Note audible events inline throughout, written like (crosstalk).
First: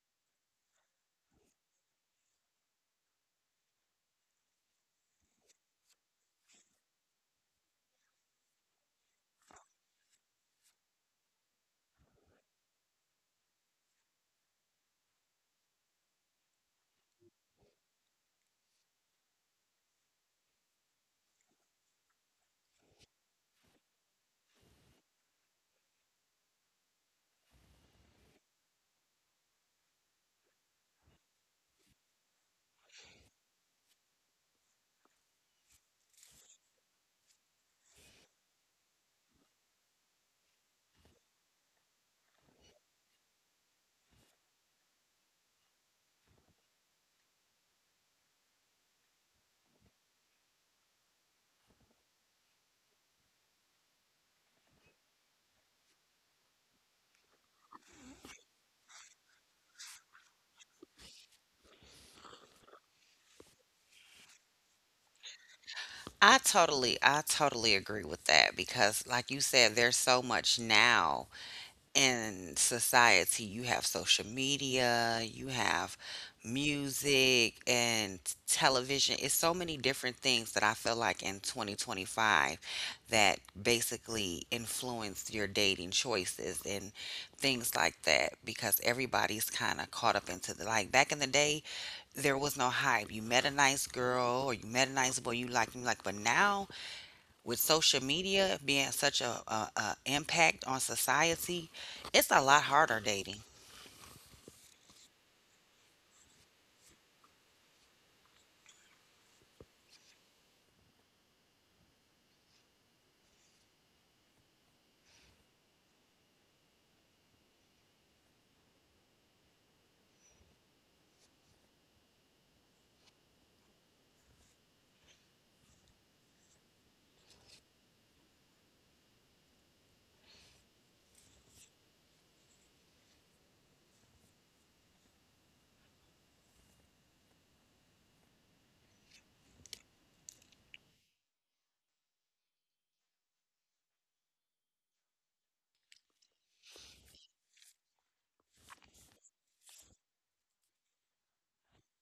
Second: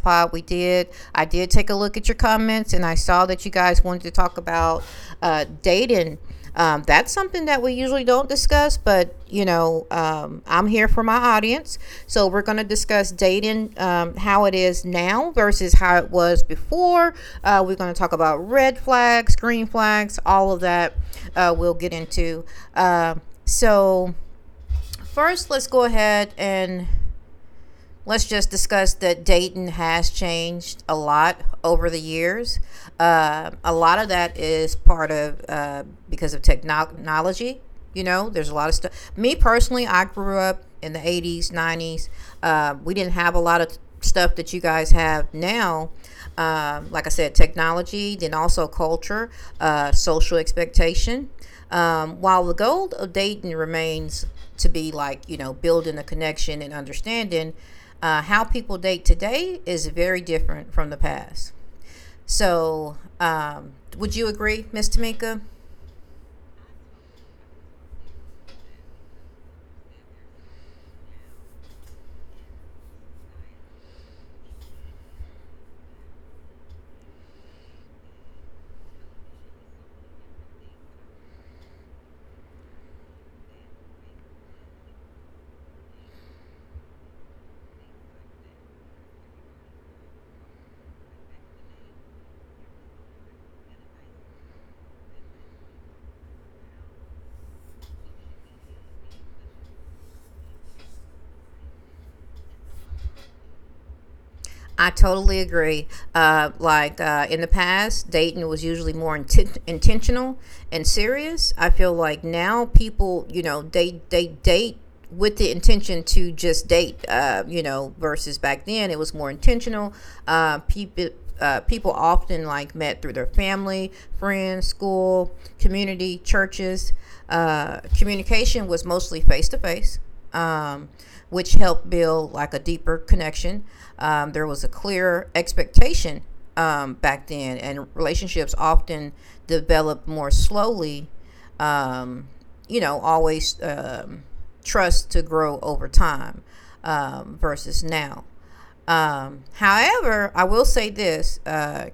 pod we did. I did take a look at your comments and I saw that you guys wanted to talk about dating. That's something that we usually don't discuss, but I'm here for my audience. So we're going to discuss dating, how it is now versus how it was before. We're going to talk about red flags, green flags, all of that we'll get into. Uh, so, first, let's go ahead and let's just discuss that Dayton has changed a lot over the years. A lot of that is part of because of technology. There's a lot of stuff. Me personally, I grew up in the 80s, 90s. We didn't have a lot of stuff that you guys have now. Like I said, technology, then also culture, social expectation. While the goal of dating remains to be like, building a connection and understanding, how people date today is very different from the past. So, would you agree, Miss Tamika? I totally agree with that because, like you said, there's so much now in society. You have social media, you have music and television. It's so many different things that I feel like in 2025 that basically influence your dating choices and things like that because everybody's kind of caught up into the like back in the day, there was no hype. You met a nice girl or you met a nice boy, you liked him, like, but now with social media being such a impact on society, it's a lot harder dating. I totally agree. Like in the past, dating was usually more intentional and serious. I feel like now people, they date with the intention to just date. Versus back then it was more intentional. Uh, people. People often like met through their family, friends, school, community, churches. Communication was mostly face to face um, which helped build like a deeper connection. There was a clear expectation back then, and relationships often developed more slowly. Um, always trust to grow over time versus now. However, I will say this,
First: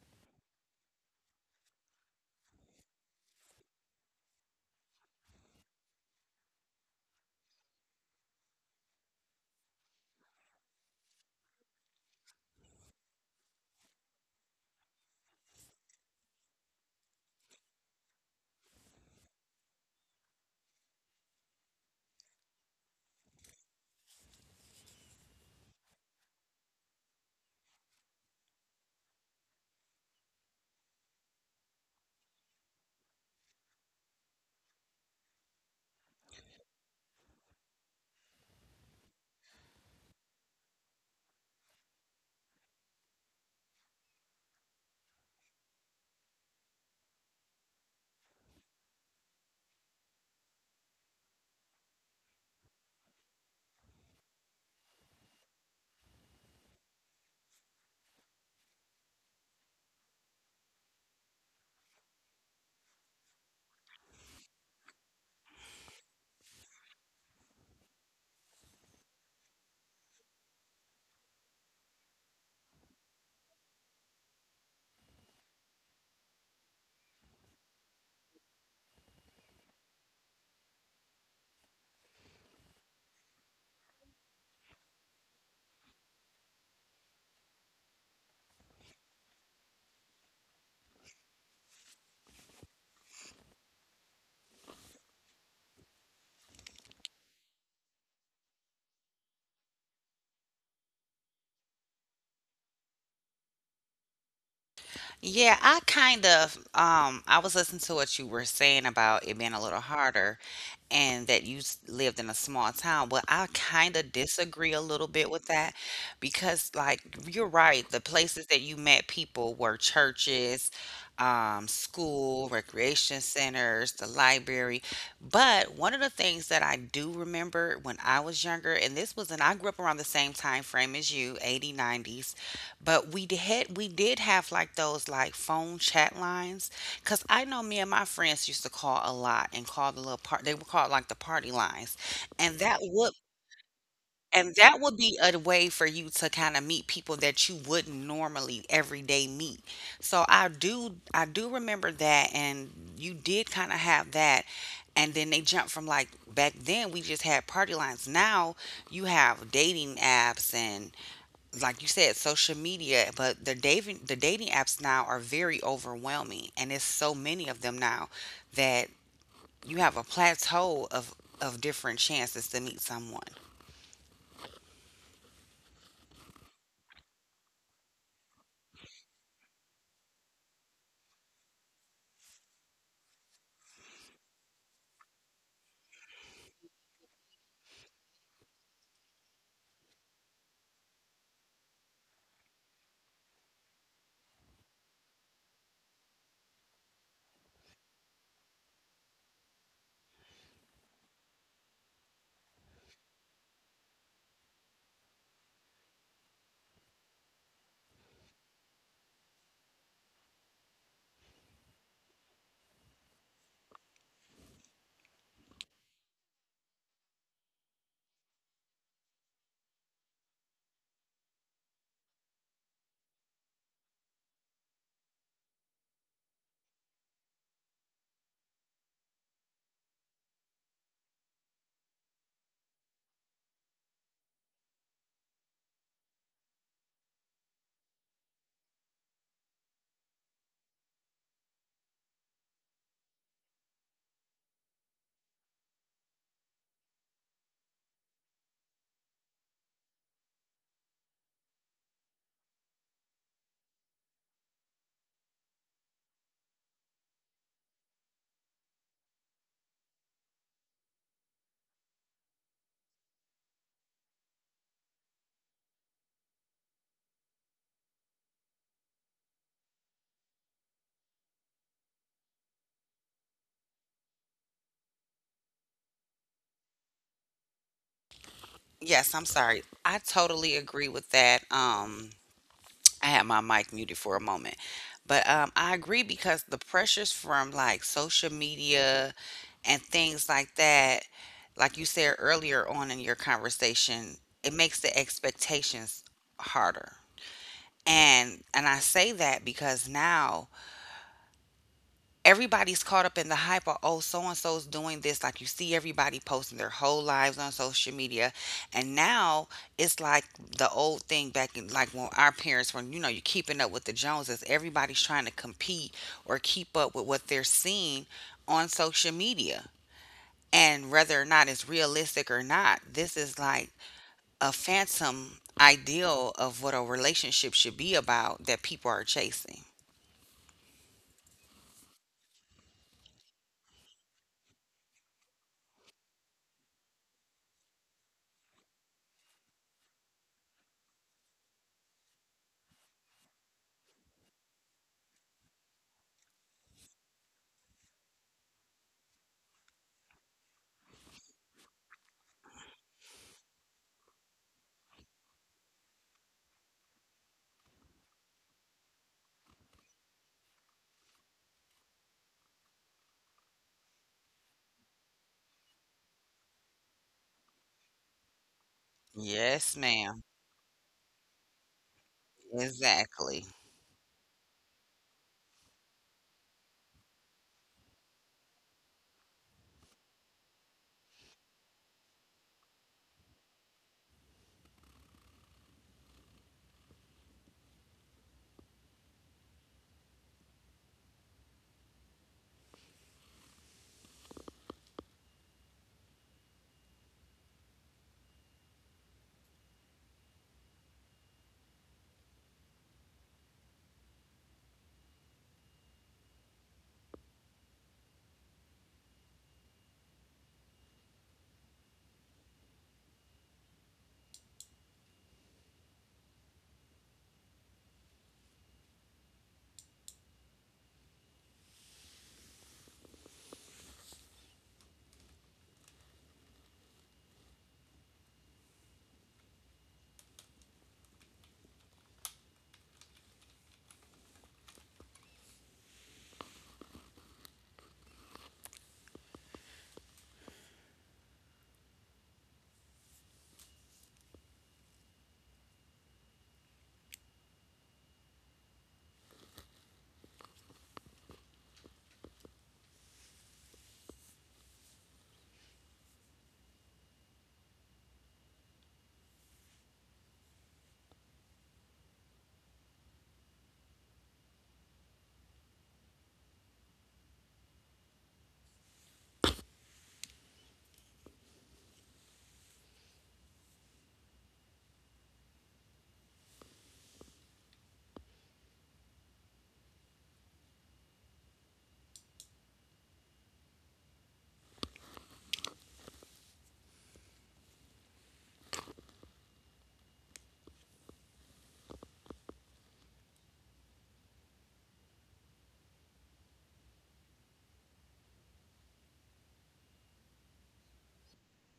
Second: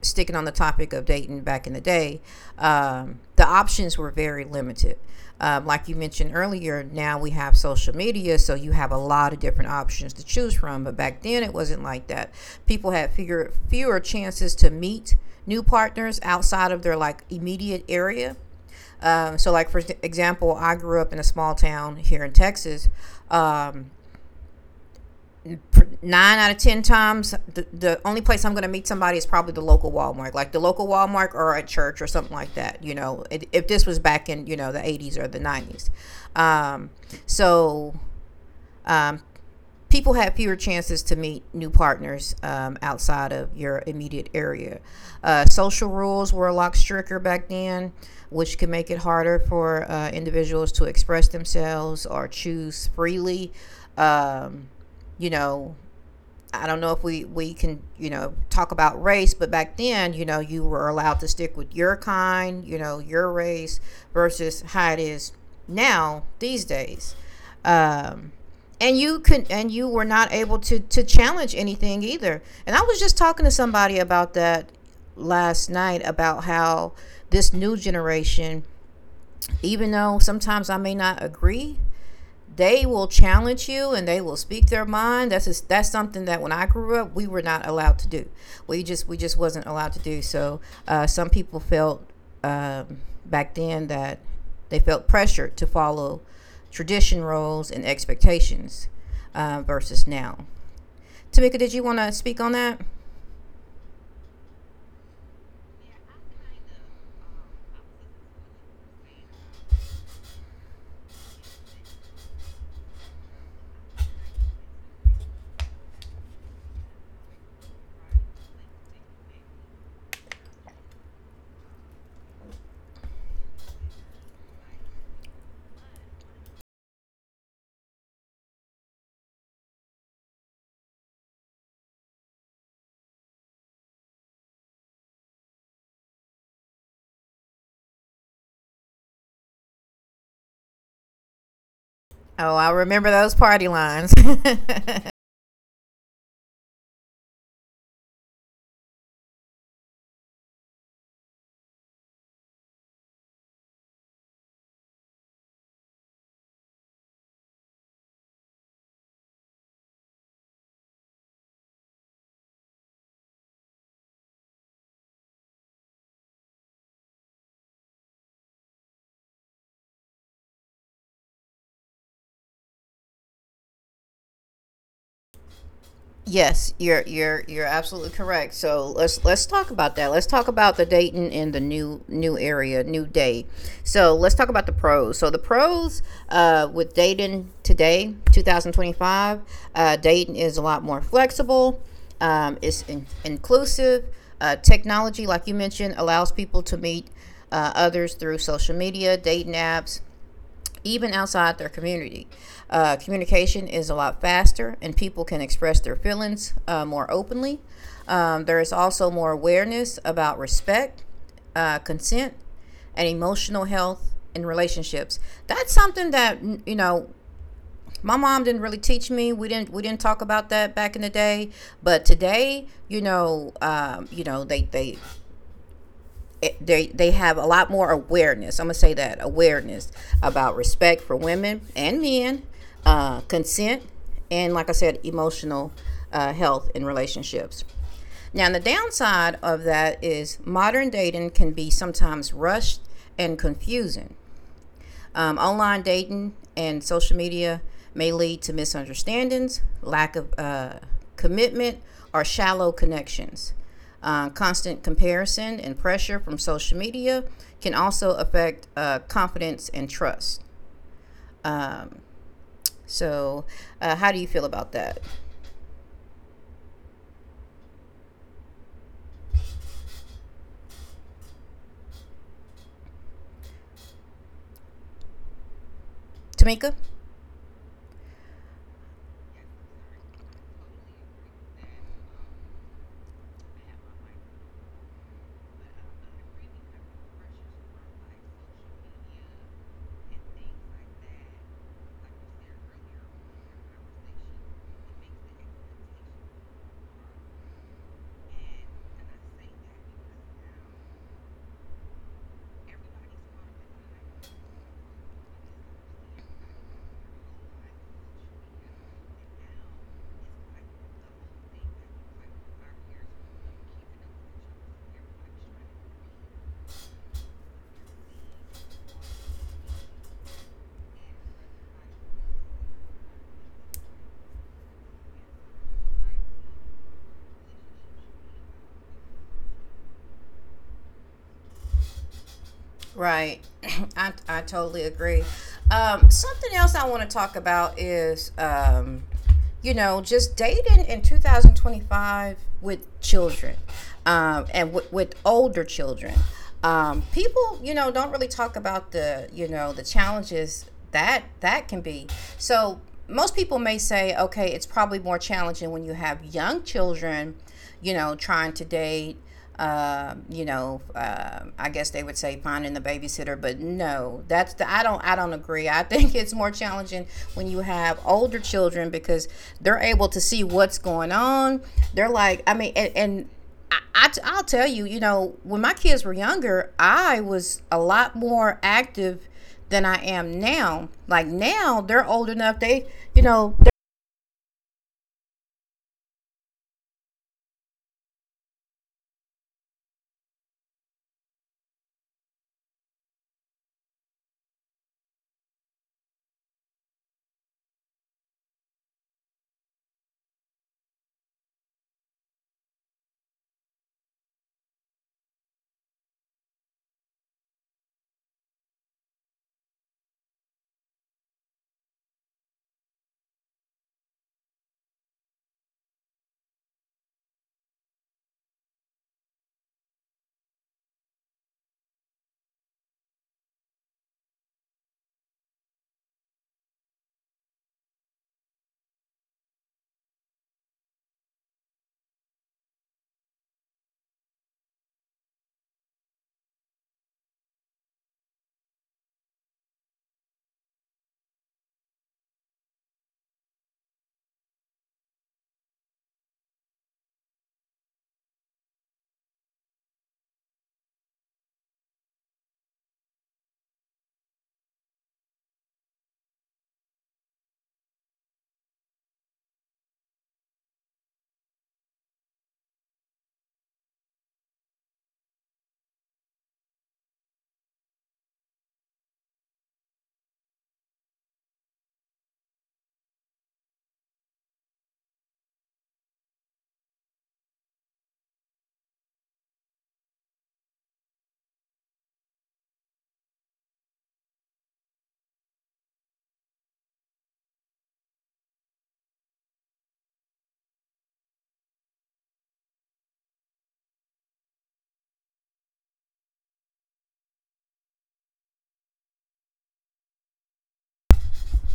sticking on the topic of dating back in the day, the options were very limited. Like you mentioned earlier, now we have social media, so you have a lot of different options to choose from. But back then, it wasn't like that. People had fewer chances to meet new partners outside of their like immediate area. Like for example, I grew up in a small town here in Texas, um, nine out of ten times, the only place I'm going to meet somebody is probably the local Walmart, like the local Walmart or a church or something like that. If this was back in the 80s or the 90s, um, so um, people have fewer chances to meet new partners outside of your immediate area. Social rules were a lot stricter back then, which can make it harder for individuals to express themselves or choose freely. Um, you know, I don't know if we can talk about race, but back then you were allowed to stick with your kind, your race versus how it is now these days, um, and you could and you were not able to challenge anything either. And I was just talking to somebody about that last night about how this new generation, even though sometimes I may not agree, they will challenge you and they will speak their mind. That's something that when I grew up we were not allowed to do. We just wasn't allowed to do. So some people felt um, back then that they felt pressured to follow tradition roles and expectations versus now. Tamika, did you want to speak on that? Yeah, I kind of I was listening to what you were saying about it being a little harder and that lived in a small town. Well, I kind of disagree a little bit with that because like you're right, the places that you met people were churches, school, recreation centers, the library. But one of the things that I do remember when I was younger, and this was, and I grew up around the same time frame as you, 80, 90. But we d- had we did have like those like phone chat lines because I know me and my friends used to call a lot and call the little part, they would call it like the party lines, and Oh, I that remember would those party lines. (laughs) and that would be a way for you to kind of meet people that you wouldn't normally everyday meet. So I do remember that, and you did kind of have that. And then they jumped from like back then we just had party lines. Now you have dating apps and, like you said, social media, but the dating apps now are very overwhelming, and it's so many of them now that you have a plateau of different chances to meet someone. Yes, you're absolutely correct. So let's talk about that. Let's talk about the Dayton and the new area, new day. So let's talk about the pros. So the pros with Dayton today, 2025, Dayton is a lot more flexible. It's inclusive. Technology, like you mentioned, allows people to meet others through social media, dating apps, even outside their community. Communication is a lot faster, and people can express their feelings more openly. There is also more awareness about respect, consent, and emotional health in relationships. That's something that you know my mom didn't really teach me. We didn't talk about that back in the day. But today, they it- they have a lot more awareness. I'm gonna say that awareness about respect for women and men, consent, and like I said, emotional health in relationships. Now, the downside of that is modern dating can be sometimes rushed and confusing. Online dating and social media may lead to misunderstandings, lack of commitment, or shallow connections. Constant comparison and pressure from social media can also affect confidence and trust. Um, so, how do you feel about that, Tamika? Yes, I'm sorry. I totally agree with that. I had my mic muted for a moment, but I agree because the pressures from like social media and things like that, like you said earlier on in your conversation, it makes the expectations harder. And I say that because now everybody's caught up in the hype of, oh, so and so's doing this, like you see everybody posting their whole lives on social media, and now it's like the old thing back in like when our parents were, you know, you're keeping up with the Joneses, everybody's trying to compete or keep up with what they're seeing on social media, and whether or not it's realistic or not, this is like a phantom ideal of what a relationship should be about that people are chasing. Right. (clears throat) I totally agree. Something else I want to talk about is, just dating in 2025 with children, and with older children. People, don't really talk about the challenges that can be. So most people may say, okay, it's probably more challenging when you have young children, trying to date. I guess they would say finding the babysitter, but no, that's the I don't agree. I (laughs) think it's more challenging when you have older children because Yes, they're able to ma'am. see what's going on. They're like, I mean, and Exactly. I'll tell you, when my kids were younger, I was a lot more active than I am now. Like now, they're old enough. They, you know,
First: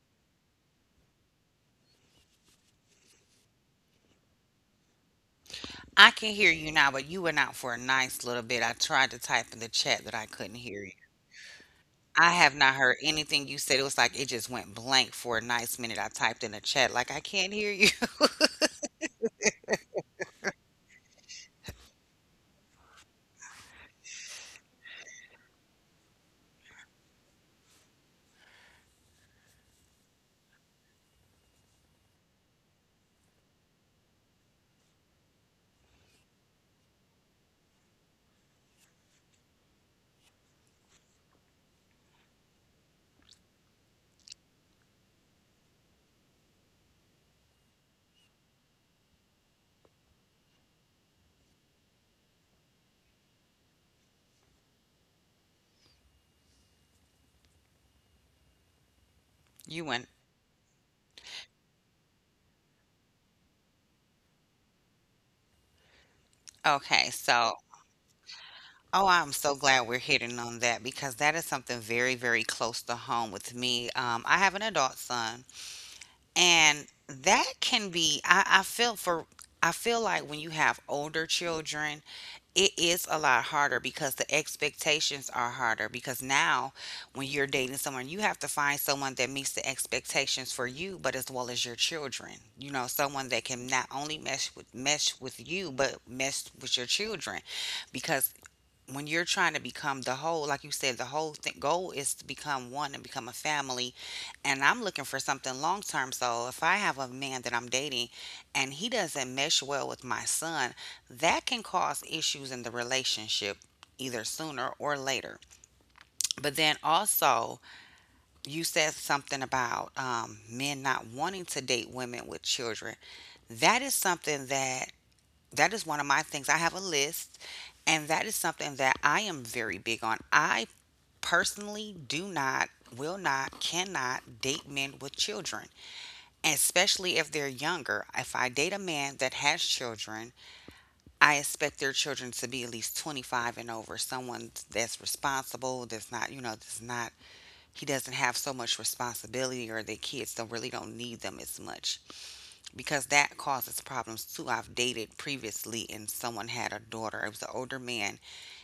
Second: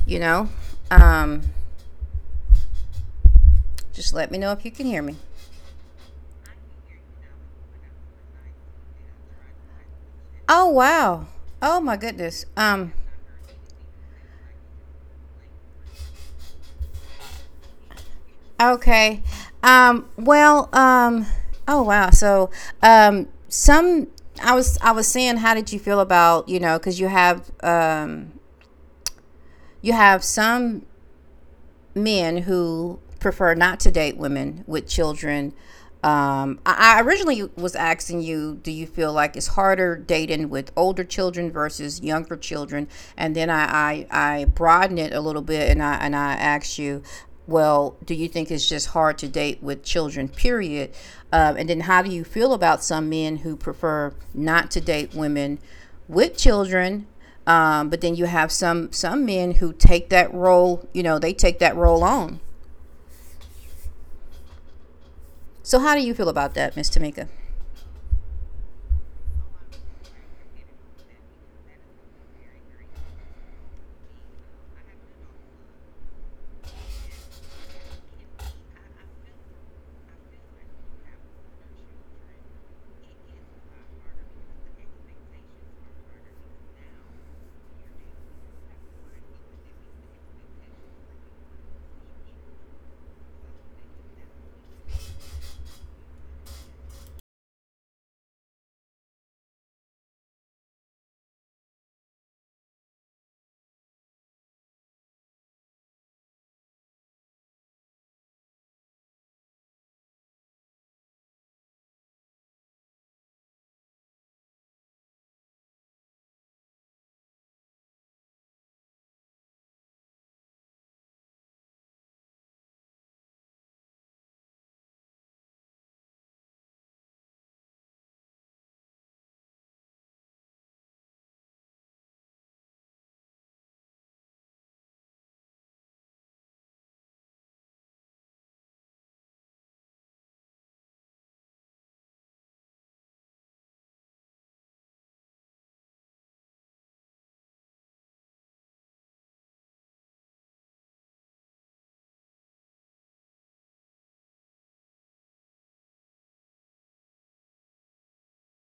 you know, um, just let me know if you can hear me. I can hear you now, but you went out for a nice little bit. I tried to type in the chat that I couldn't Oh hear you. wow. Oh my I goodness. have not Um heard anything you said. It was like it just went blank for a nice minute. I typed in the chat, like, I can't hear you. (laughs) okay. Well, oh wow. So some I was saying how did you feel about, cuz you have some men who prefer not to date women with children. I originally was asking you, do you feel like it's harder dating with older children versus younger children? And then I broadened it a little bit and I asked you, well, do you think it's just hard to date with children, period? And then how do you feel about some men who prefer not to date women with children, but then you have some men who You went, take that role, they take that role on. So how do you feel about that, Miss okay, Tamika? so, oh, I'm so glad we're hitting on that because that is something very, very close to home with me. I have an adult son, and that can be, I feel for, I feel like when you have older children, it is a lot harder because the expectations are harder because now when you're dating someone, you have to find someone that meets the expectations for you, but as well as your children. You know, someone that can not only mesh with you but mesh with your children, because when you're trying to become the whole, like you said, the whole thing, goal is to become one and become a family. And I'm looking for something long term. So if I have a man that I'm dating and he doesn't mesh well with my son, that can cause issues in the relationship either sooner or later. But then also, you said something about men not wanting to date women with children. That is something that that is one of my things. I have a list, and that is something that I am very big on. I personally do not, will not, cannot date men with children, especially if they're younger. If I date a man that has children, I expect their children to be at least 25 and over, someone that's responsible, that's not, you know, that's not, he doesn't have so much responsibility or their kids don't really don't need them as much because that causes problems too. I've dated previously and someone had a daughter. It was an older man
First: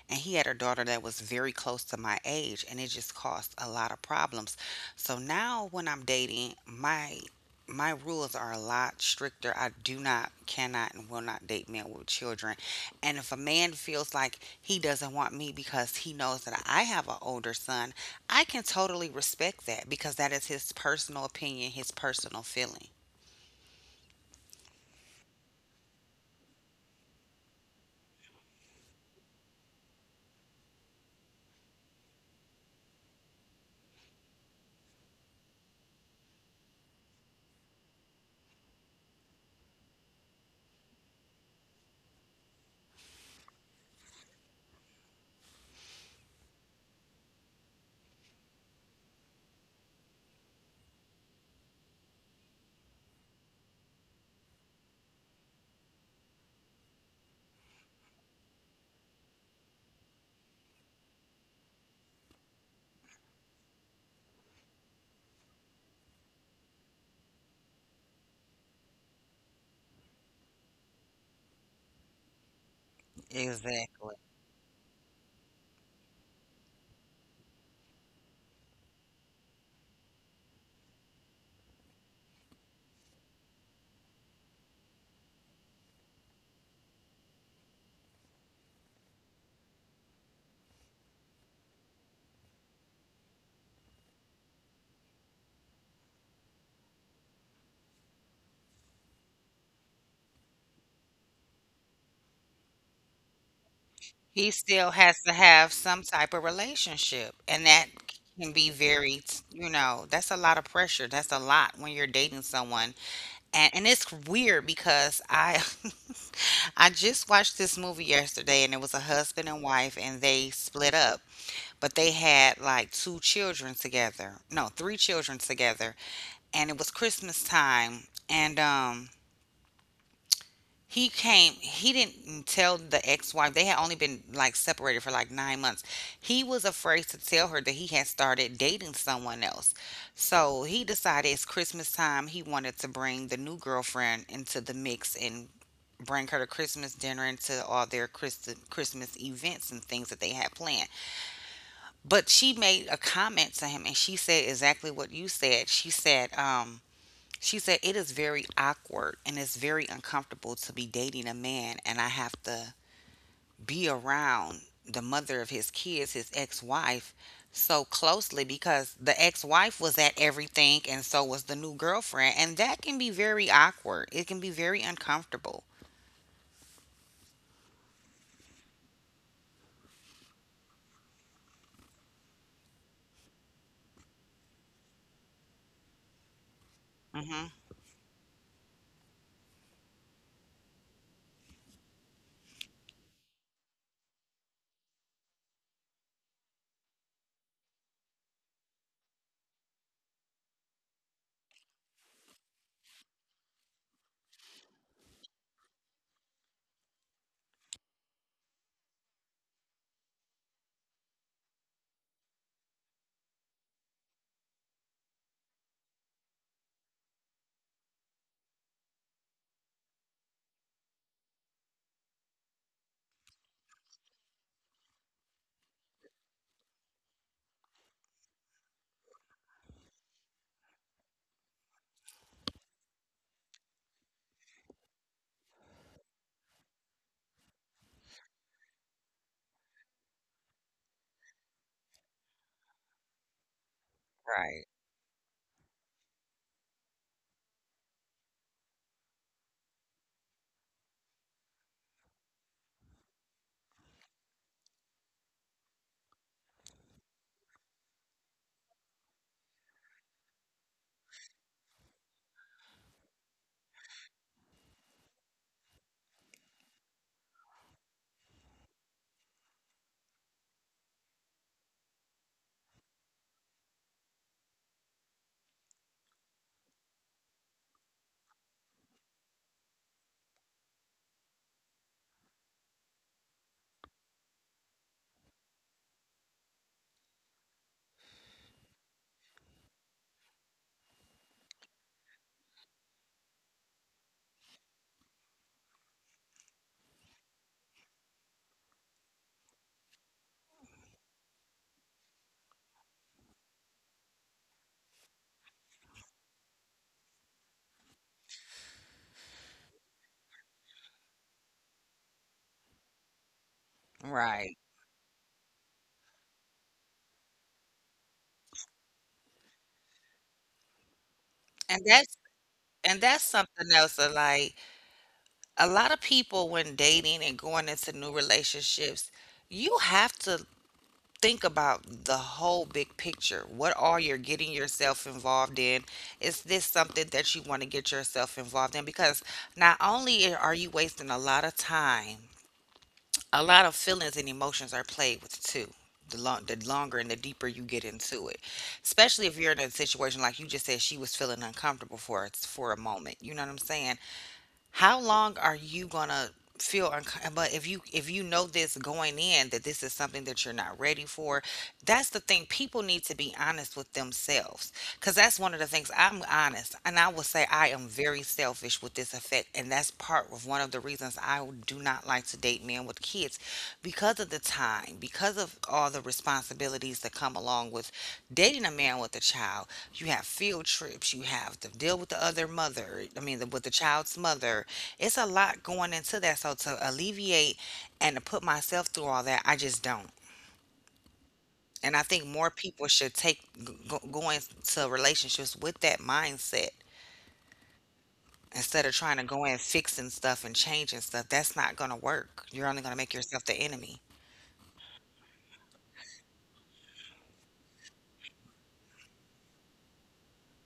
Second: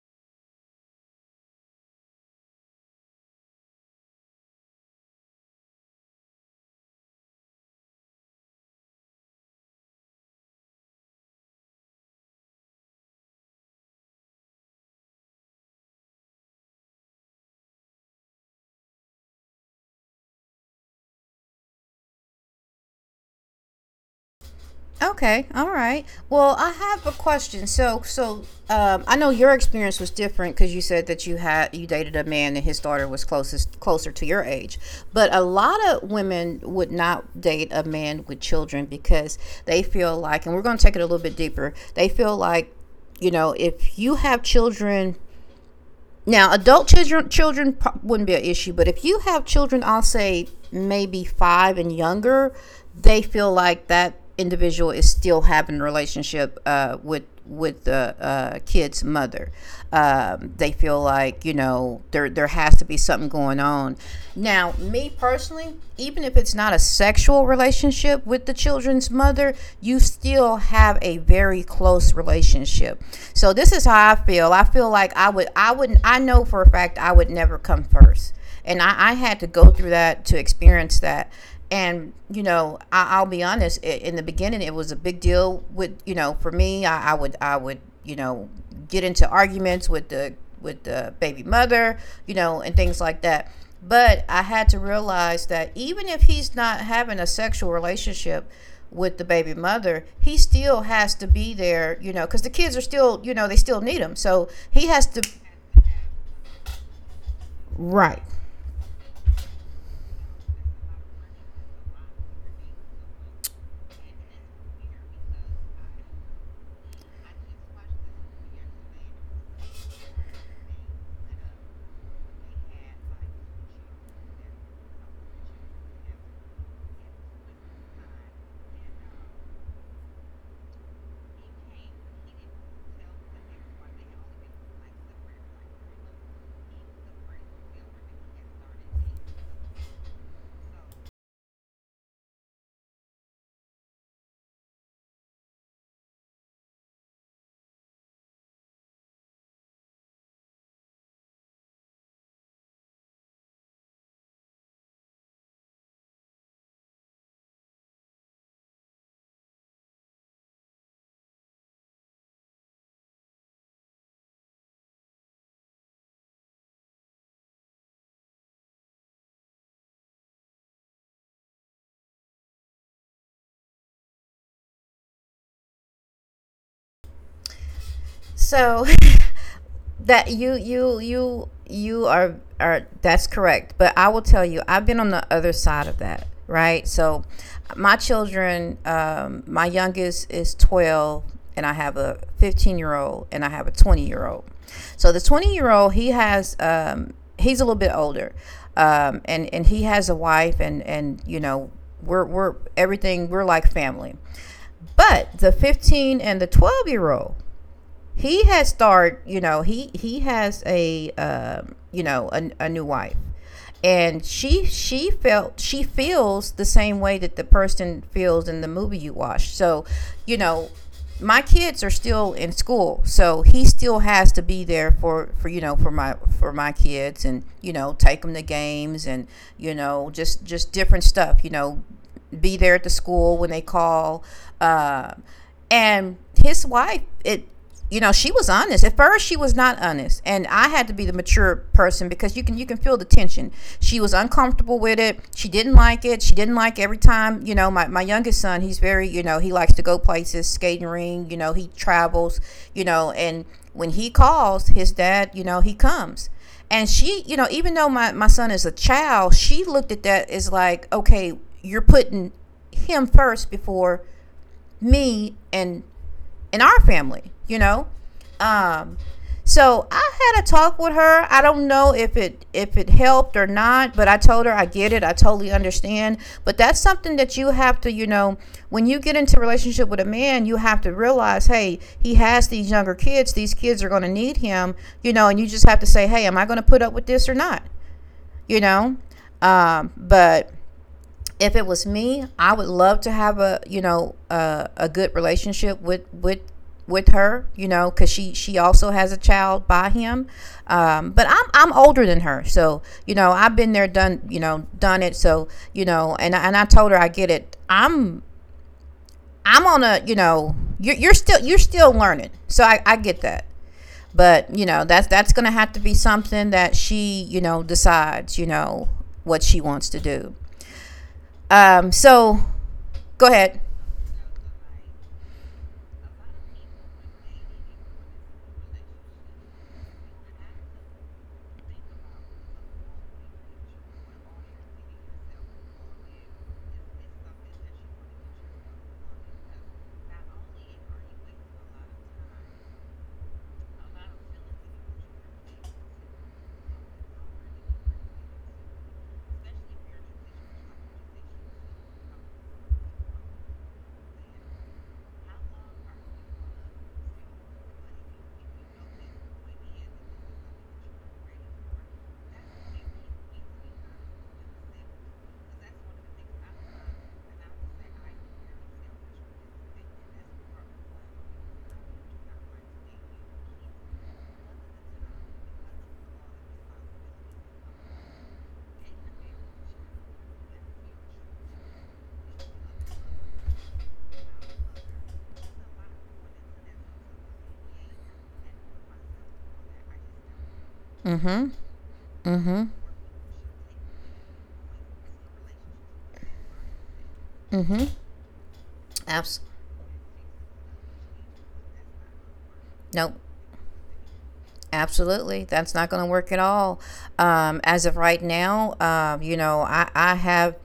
and he had a daughter that was very close to my age, and it just caused a lot of problems. So now when I'm dating, my rules are a lot stricter. I do not, cannot, and will not date men with children. And if a man feels like he doesn't want me because he knows that I have an older son, I can totally respect that because that is his personal opinion, his personal feeling. Okay, all right. Well, I have a question. So, I know your experience was different because you said that you dated a man and his daughter was closest closer to your age. But a lot of women would not date a man with children because they feel like, and we're going to take it a little bit deeper. They feel like, if you have children. Now, adult children wouldn't be an issue, but if you have children, I'll say maybe 5 and younger, they feel like that individual is still having a relationship with the kid's mother. They feel like there has to be something going on. Now, me personally, even if it's not a sexual relationship with the children's mother, you still have a very close relationship. So this is how Exactly. I feel. I feel like I wouldn't. I know for a fact I would never come first, and I had to go through that to experience that. And you know, I'll be honest. In the beginning, it was a big deal with for me. I would get into arguments with the baby mother, and things like that. But I had to realize that even if he's not having a sexual relationship, with the baby mother, he still has to be there, because the kids are still, they still need him. He So he still has has to. to have some type of relationship, and that Right. can be very, you know, that's a lot of pressure. That's a lot when you're dating someone. And it's weird because I (laughs) I just watched this movie yesterday, and it was a husband and wife and they split up, but they had like two children together. No, three children together. And it was Christmas time, and he came, he didn't tell the ex-wife. They had only been like separated for like 9 months. He was afraid to tell her that he had started dating someone else. So he decided it's Christmas time. He wanted to bring the new girlfriend into the mix and bring her to Christmas dinner and to all their Christmas events and things that they had planned. But she made a comment to him and she said exactly what you said. She said, she said, it is very awkward and it's very uncomfortable to be dating a man, and I have to be around the mother of his kids, his ex wife, so closely, because the ex wife was at everything and so was the new girlfriend. And that can be very awkward. It can be very uncomfortable. So (laughs) that you are that's correct. But I will tell you, I've been on the other side of that, right? So Hmm. my children, my youngest is 12, and I have a 15-year old, and I have a 20-year old. So the 20-year old, he has he's a little bit older, and he has a wife, and we're everything we're like family. But the 15 and the 12-year-old, he has started he has a a new wife, and she feels the same way that the person feels in the movie you watch. You know my kids are still in school, so he still has to be there for you know for my kids, and take them to games and just different stuff, be there at the school when they call. Uh, and his wife it she was honest. At first she was not honest, and I had to be the mature person, because you can feel the tension. She was Right. uncomfortable with it. She didn't like it. She didn't like every time, my youngest son, he's very, he likes to go places, skating ring, he travels, and when he calls his dad, he comes. And she, even though my son is a child, she looked at that as like, okay, you're putting him first before me and our family, Um so I had a talk with her. I don't know if it helped or not, but I told her I get it. I totally understand. But that's something that you have to, when you get into a relationship with a man, you have to realize, hey, he has these younger kids. These kids are going to need him, and you just have to say, hey, am I going to put up with this or not? You know? But if it was me, I would love to have a a good relationship with with her, because she also has a child by him. But I'm older than her, so I've been there, done it. And I told her I get it. I'm on a you're still you're still learning, so I get that. But Right. That's gonna have to be something that she, decides, what she wants to do. And Um, that's so and go that's ahead. something else that like a lot of people when dating and going into new relationships, you have to think about the whole big picture. What are you getting yourself involved in? Is this something that you want to get yourself involved in? Because not only are you wasting a lot of time, a lot of feelings and emotions are played with too. The longer and the deeper you get into it, especially if you're in a situation like you just said, she was feeling uncomfortable for us for a moment. You know what I'm saying? How long are you gonna feel uncomfortable? But if you know this going in that this is something that you're not ready for, that's the thing. People need to be honest with themselves because that's one of the things, I'm honest, and I will say I am very selfish with this effect, and that's part of one of the reasons I do not like to date men with kids, because of the time, because of all the responsibilities that come along with dating a man with a child. You have field trips, you have to deal with the other mother, with the child's mother. It's a lot going into that. So to alleviate and to put myself through all that, I just don't. Mm-hmm. And I think more Mm-hmm. people should go into relationships with that mindset Mm-hmm. instead of trying to Abs- go in fixing stuff and changing stuff. That's not going to work. You're only going to make nope. yourself the enemy. Absolutely. That's not going to work at all. As of right now, I have,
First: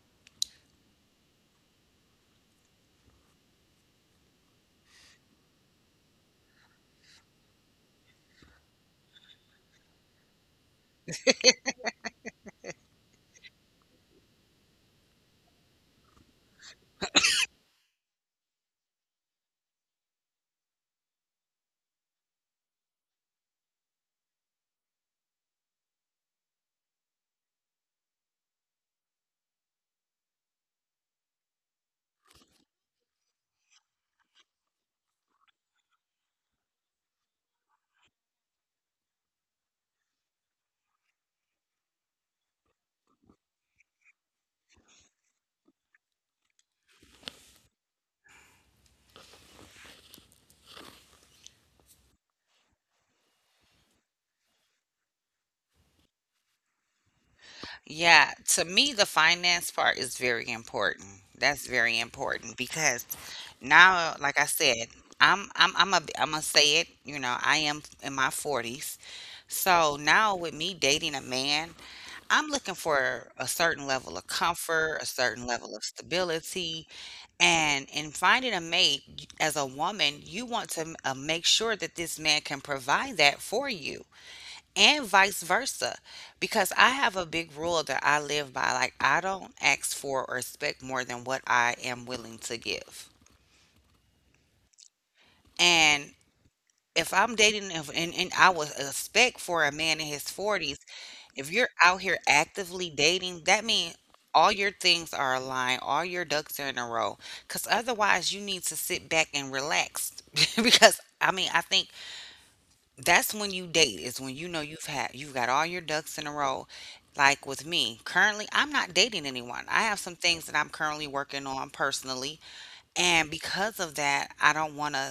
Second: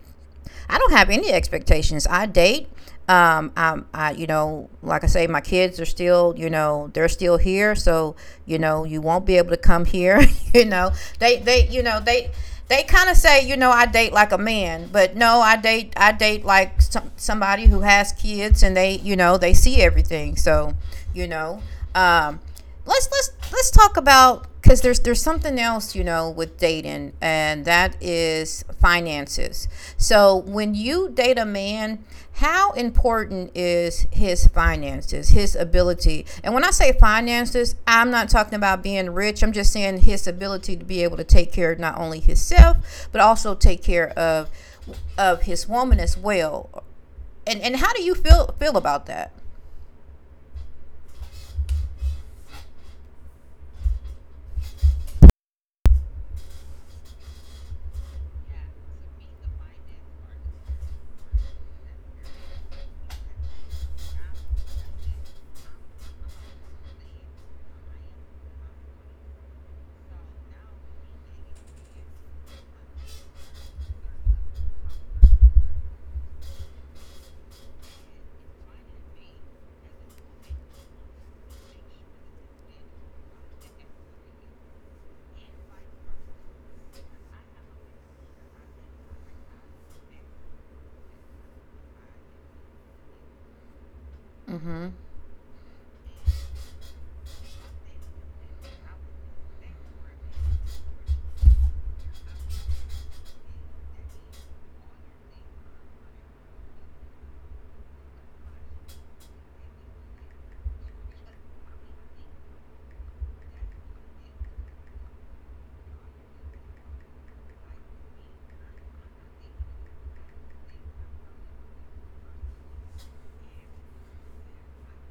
I don't have any expectations. I date. Like I say, my kids are still, they're still here. So, you won't be able to come here. (laughs) you know, they, they, you know, they, they kind of say, I date like a man, but no, I date like somebody who has kids and they, they see everything. So, you know, um, let's talk about, because there's something else with dating, and that is finances. So when you date a man, how important is his finances, his ability? And when I say finances, I'm not talking about being rich, I'm just saying his ability to be able to take care of not only himself but also take care of his woman as well. And how do you feel about that? Yeah, to me, the finance part is very important. That's very important because now, like I said, I'm gonna say it. You know, I am in my forties, so now with me dating a man, I'm looking for a certain level of comfort, a certain level of stability, and in finding a mate as a woman, you want to make sure that this man can provide that for you and vice versa, because I have a big rule that I live by. Like, I don't ask for or expect more than what I am willing to give. Mm-hmm And if I'm dating and I would expect for a man in his 40s, if you're out here actively dating, that means all your things are aligned, all your ducks are in a row, because otherwise you need to sit back and relax. (laughs) Because I mean, I think that's when you date, is when you know you've had you've got all your ducks in a row. Like with me currently, I'm not dating anyone. I have some things that I'm currently working on personally, and because of that, I don't want to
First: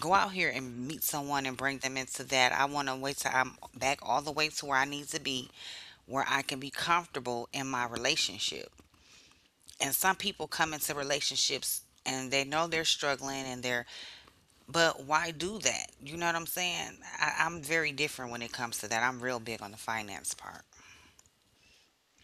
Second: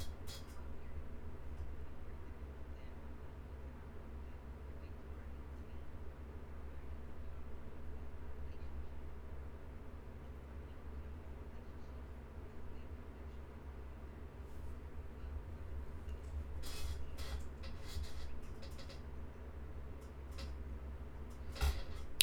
go out here and meet someone and bring them into that. I want to wait till I'm back all the way to where I need to be, where I can be comfortable in my relationship. And some people come into relationships and they know they're struggling and they're, but why do that? You know what I'm saying? I'm very different when it comes to that. I'm real big on the finance part.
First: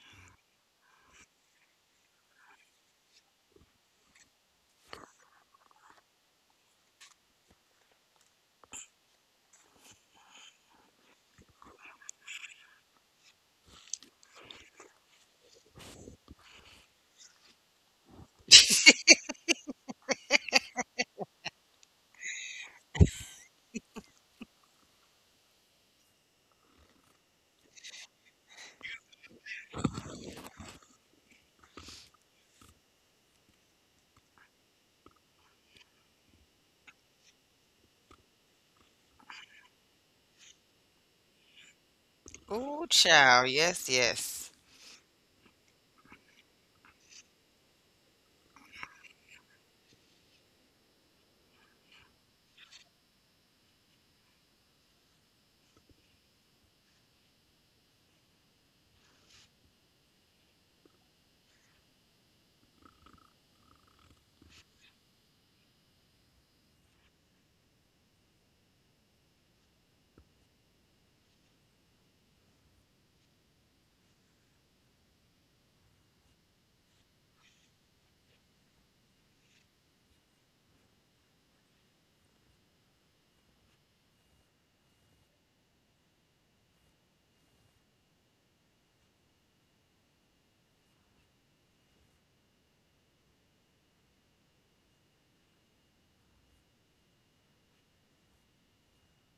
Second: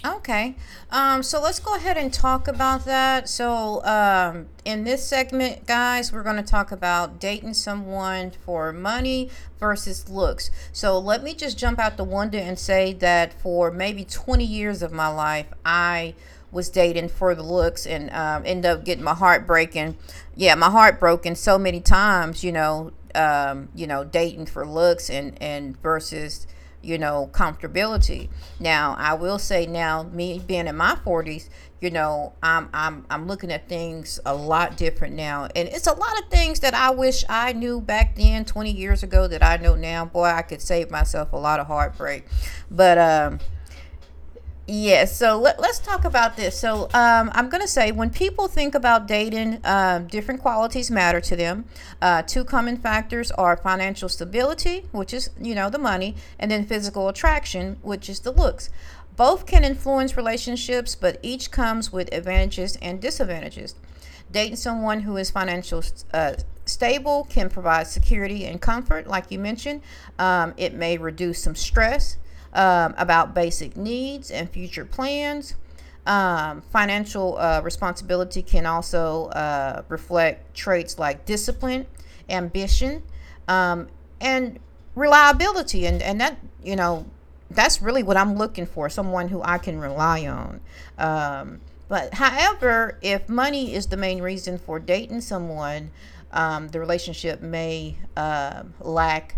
Okay. So let's go ahead and talk about that. So, in this segment, guys, we're going to talk about dating someone for money versus looks. So, let me just jump out the window and say that for maybe 20 years of my life, I was dating for the looks and end up getting my heart breaking. Yeah, my heart broken so many times, dating for looks and versus comfortability. Now, I will say now, me being in my 40s, I'm looking at things a lot different now. And it's a lot of things that I wish I knew back then 20 years ago that I know now. Boy, I could save myself a lot of heartbreak. Ooh, But child. Yes, yes. Yes. So let us talk about this. So I'm going to say, when people think about dating, different qualities matter to them. Two common factors are financial stability, which is, the money, and then physical attraction, which is the looks. Both can influence relationships, but each comes with advantages and disadvantages. Dating someone who is financially uh, stable can provide security and comfort, like you mentioned. It may reduce some stress about basic needs and future plans. Financial responsibility can also reflect traits like discipline, ambition, um, and reliability. And that, that's really what I'm looking for, someone who I can rely on. Um, but however, if money is the main reason for dating someone, the relationship may lack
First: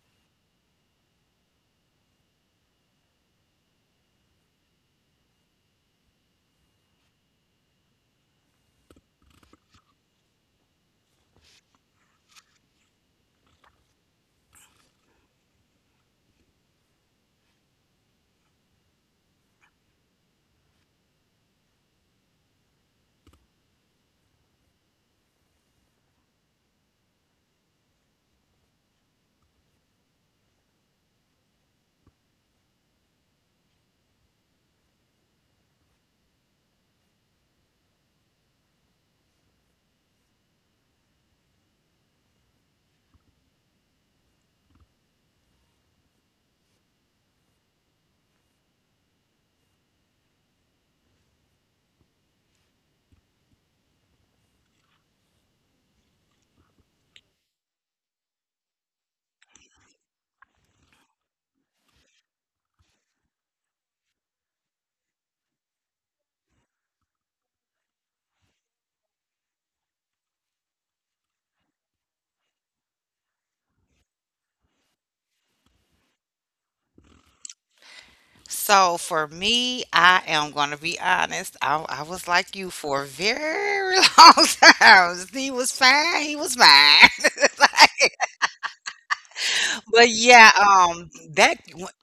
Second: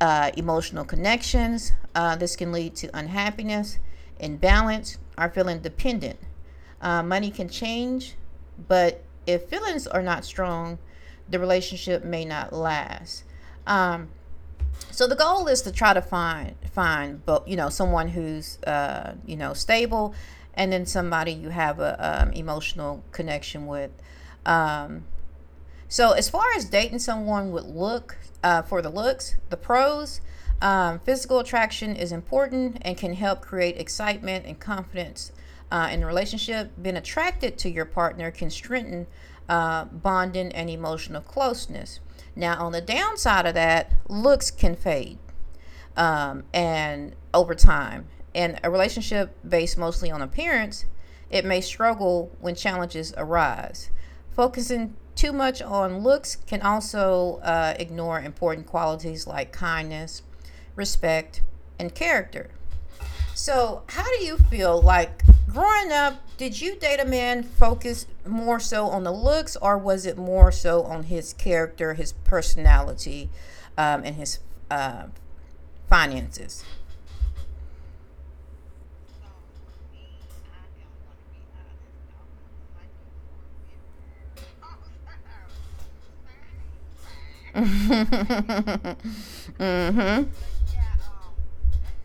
emotional connections. This can lead to unhappiness, imbalance, or feeling dependent. Money can change, but if feelings are not strong, the relationship may not last. Um, so the goal is to try to find both, someone who's stable, and then somebody you have a emotional connection with. Um, so as far as dating someone with look, for the looks, the pros, physical attraction is important and can help create excitement and confidence in the relationship. Being attracted to your partner can strengthen bonding and emotional closeness. Now, on the downside of that, looks can fade and over time, in a relationship based mostly on appearance, it may struggle when challenges arise. Focusing too much on looks can also ignore important qualities like kindness, respect, and character. So, how do you feel like growing up? Did you date a man focused more so on the looks, or was it more so on his character, his personality, and his uh, finances? So for me, I am going to be honest. I was like you for a very (laughs) long time. He was fine. He was mine. (laughs) (laughs) But Mhm. yeah, that,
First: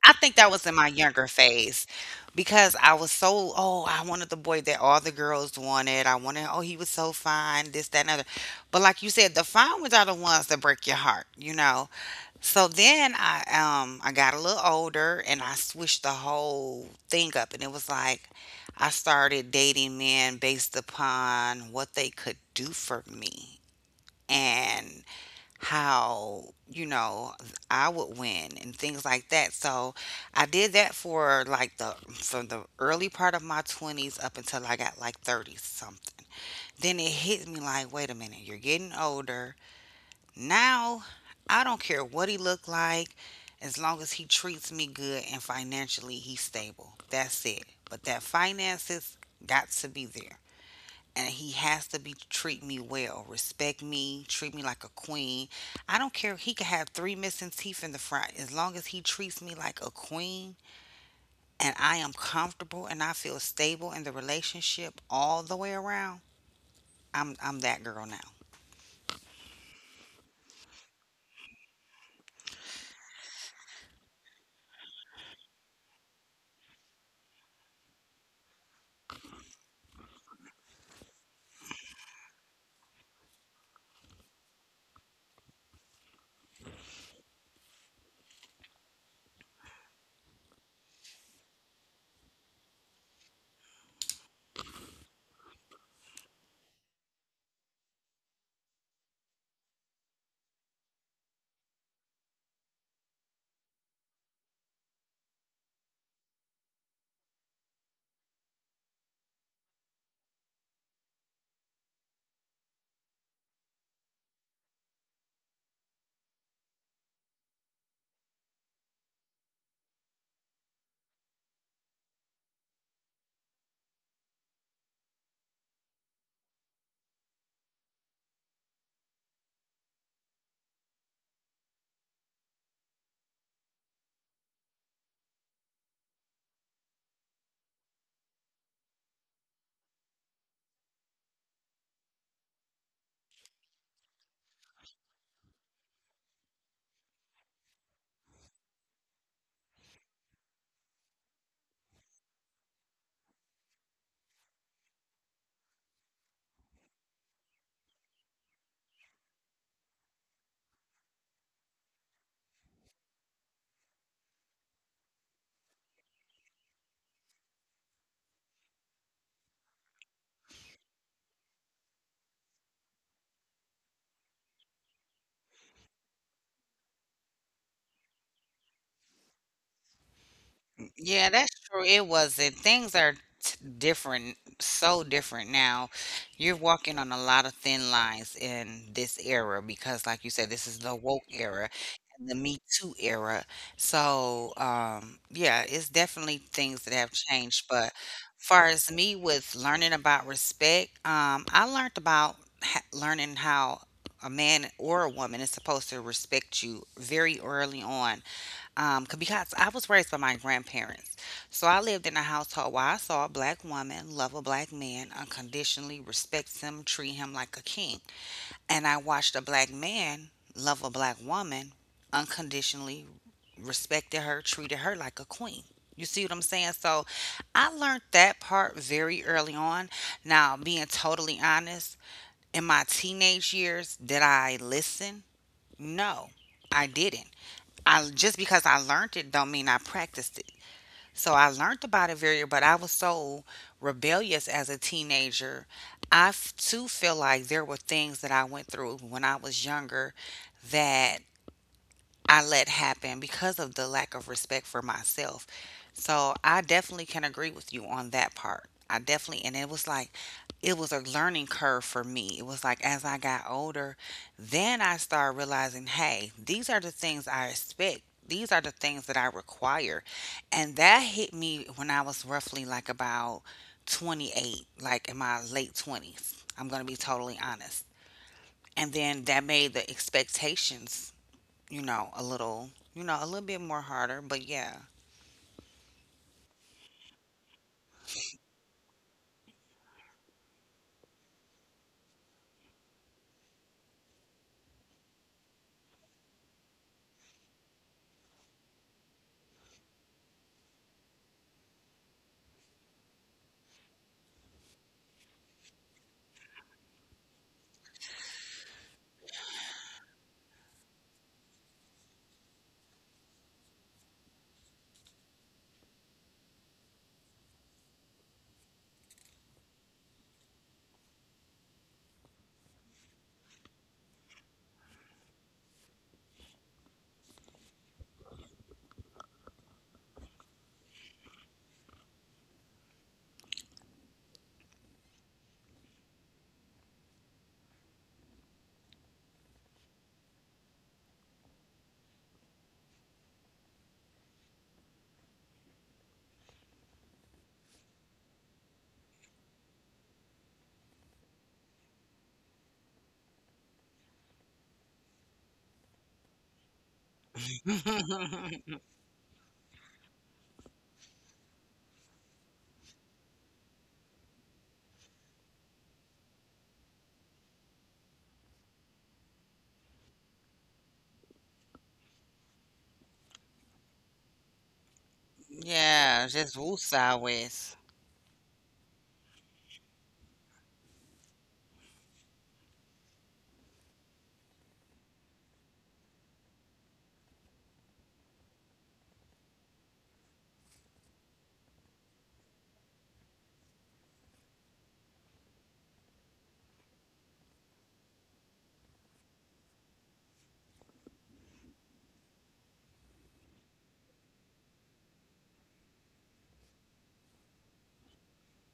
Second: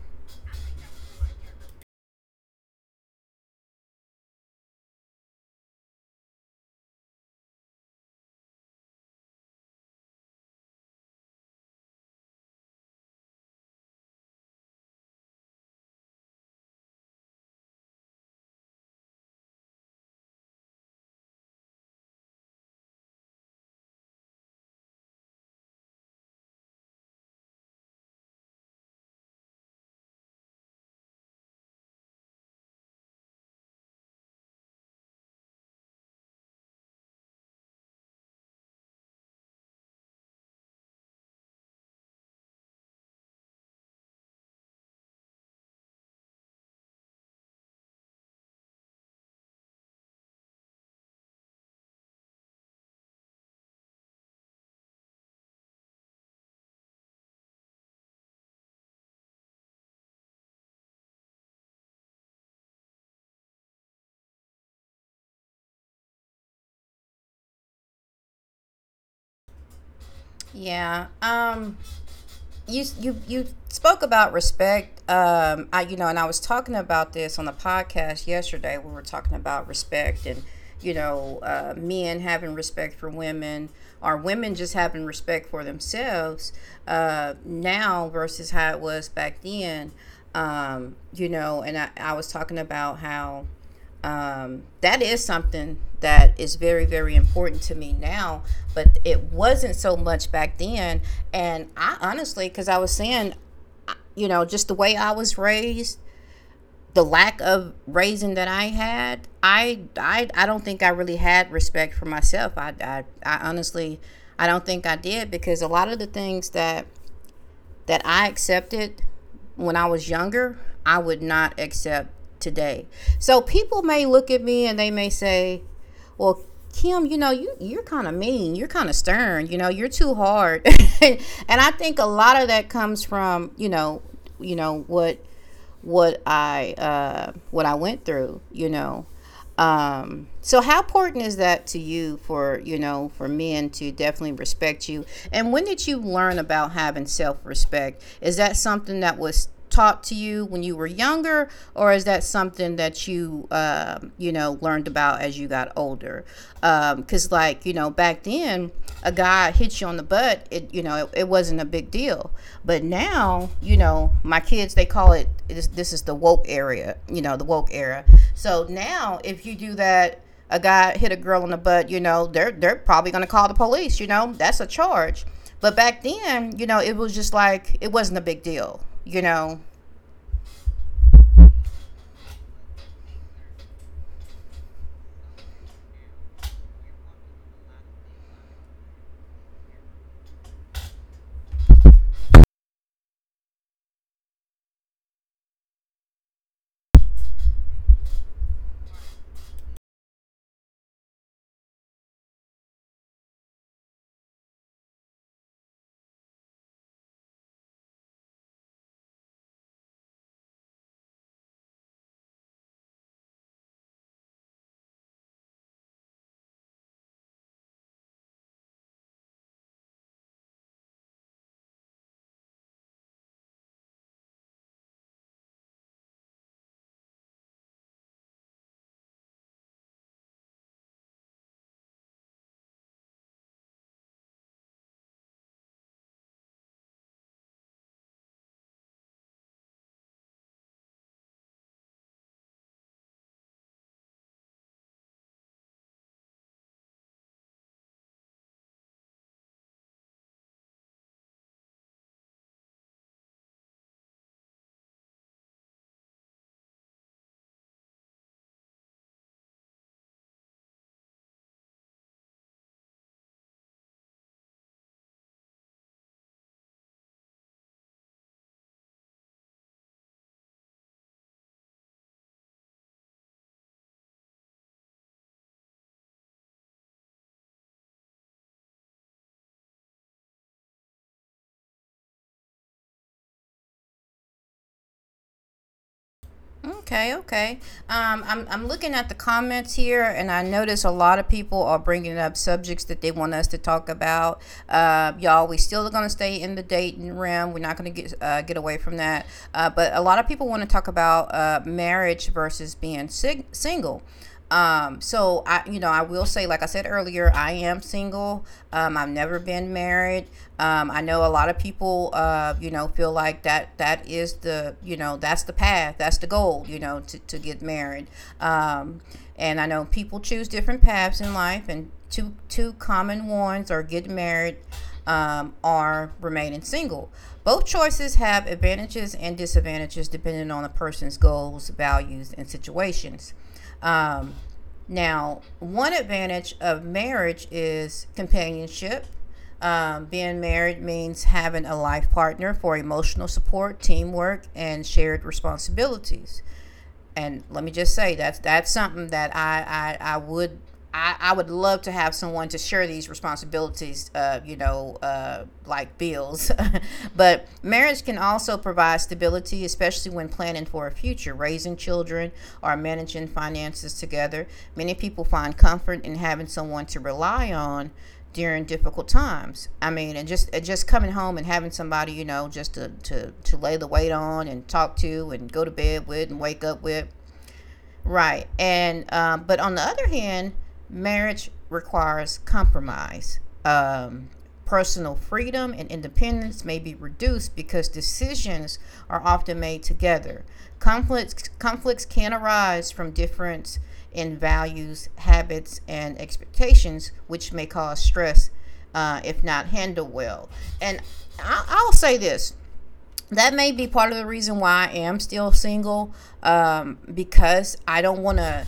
I think that was in my younger phase, because I was so, oh, I wanted the boy that all the girls wanted. I wanted, oh, he was so fine, this, that, and other. But like you said, the fine ones are the ones that break your heart, you know. So then I, I got a little older and I switched the whole thing up, and it was like I started dating men based upon what they could do for me, and how, you know, I would win and things like that. So I did that for like the, from the early part of my 20s up until I got like 30 something. Then it hit me like, wait a minute, you're getting older. Now I don't care what he look like, as long as he treats me good and financially he's stable. That's it. But that finances got to be there, and he has to be, treat me well, respect me, treat me like a queen. I don't care. He could have three missing teeth in the front, as long as he treats me like a queen and I am comfortable and I feel stable in the relationship all the way around. I'm that girl now. Yeah. You you spoke about respect. I, and I was talking about this on the podcast yesterday. We were talking about respect and men having respect for women, or women just having respect for themselves, now versus how it was back then. And I was talking about how that is something that is very very important to me now, but it wasn't so much back then. And I honestly, because I was saying, just the way I was raised, the lack of raising that I had, I don't think I really had respect for myself. I honestly, I don't think I did, because a lot of the things that I accepted when I was younger, I would not accept today. So people may look at me and they may say, well, Kim, you're kind of mean. You're kind of stern. You know, you're too hard. (laughs) And I think a lot of that comes from what what I went through. You know, so how important is that to you, for for men to definitely respect you? And when did you learn about having self respect? Is that something that was taught to you when you were younger, or is that something that you, learned about as you got older? Because, like, back then, a guy hits you on the butt, it it wasn't a big deal. But now, my kids, they call it, this is the woke area, the woke era. So now, if you do that, a guy hit a girl on the butt, they're probably going to call the police, that's a charge. But back then, it was just like it wasn't a big deal, Yeah, that's true. It wasn't. Things are different, so different now. You're walking on a lot of thin lines in this era because, like you said, this is the woke era and the Me Too era. So, yeah, it's definitely things that have changed. But far as me with learning about respect, I learned about learning how a man or a woman is supposed to respect you very early on, because I was raised by my grandparents. So I lived in a household where I saw a black woman love a black man unconditionally, respect him, treat him like a king. And I watched a black man love a black woman unconditionally, respected her, treated her like a queen. You see what I'm saying? So I learned that part very early on. Now, being totally honest, in my teenage years, did I listen? No, I didn't. I just, because I learned it don't mean I practiced it. So I learned about it very, but I was so rebellious as a teenager. Too, feel like there were things that I went through when I was younger that I let happen because of the lack of respect for myself. So I definitely can agree with you on that part. I definitely, and it was like, it was a learning curve for me. It was like, as I got older, then I started realizing, hey, these are the things I expect. These are the things that I require. And that hit me when I was roughly like about 28, like in my late 20s. I'm going to be totally honest. And then that made the expectations, you know, a little, you know, a little bit more harder, but yeah. Okay, okay. I'm looking at the comments here, and I notice a lot of people are bringing up subjects that they want us to talk about. Y'all, we still are going to stay in the dating realm. We're not going to get away from that. But a lot of people want to talk about marriage versus being single. So I, I will say, like I said earlier, I am single. I've never been married. I know a lot of people, feel like that that is the, that's the path, that's the goal, to get married. Um, and I know people choose different paths in life, and two common ones are get married, are remaining single. Both choices have advantages and disadvantages depending on a person's goals, values, and situations. Um, Now, one advantage of marriage is companionship. Being married means having a life partner for emotional support, teamwork, and shared responsibilities. And let me just say that's something that I, I would I would love to have someone to share these responsibilities, like bills. (laughs) But marriage can also (laughs) provide stability, especially when planning for a future, raising children, or managing finances together. Many people find comfort in having someone to rely on during difficult times. I mean, and just coming home and having somebody, you know, just to lay the weight on and talk to and go to bed Yeah, with and just wake up with. woosah with. Right. And but on the other hand, marriage requires compromise. Personal freedom and independence may be reduced because decisions are often made together. Conflicts can arise from difference in values, habits, and expectations, which may cause stress, if not handled well. And I'll say this, that may be part of the reason why I am still single, because I don't want to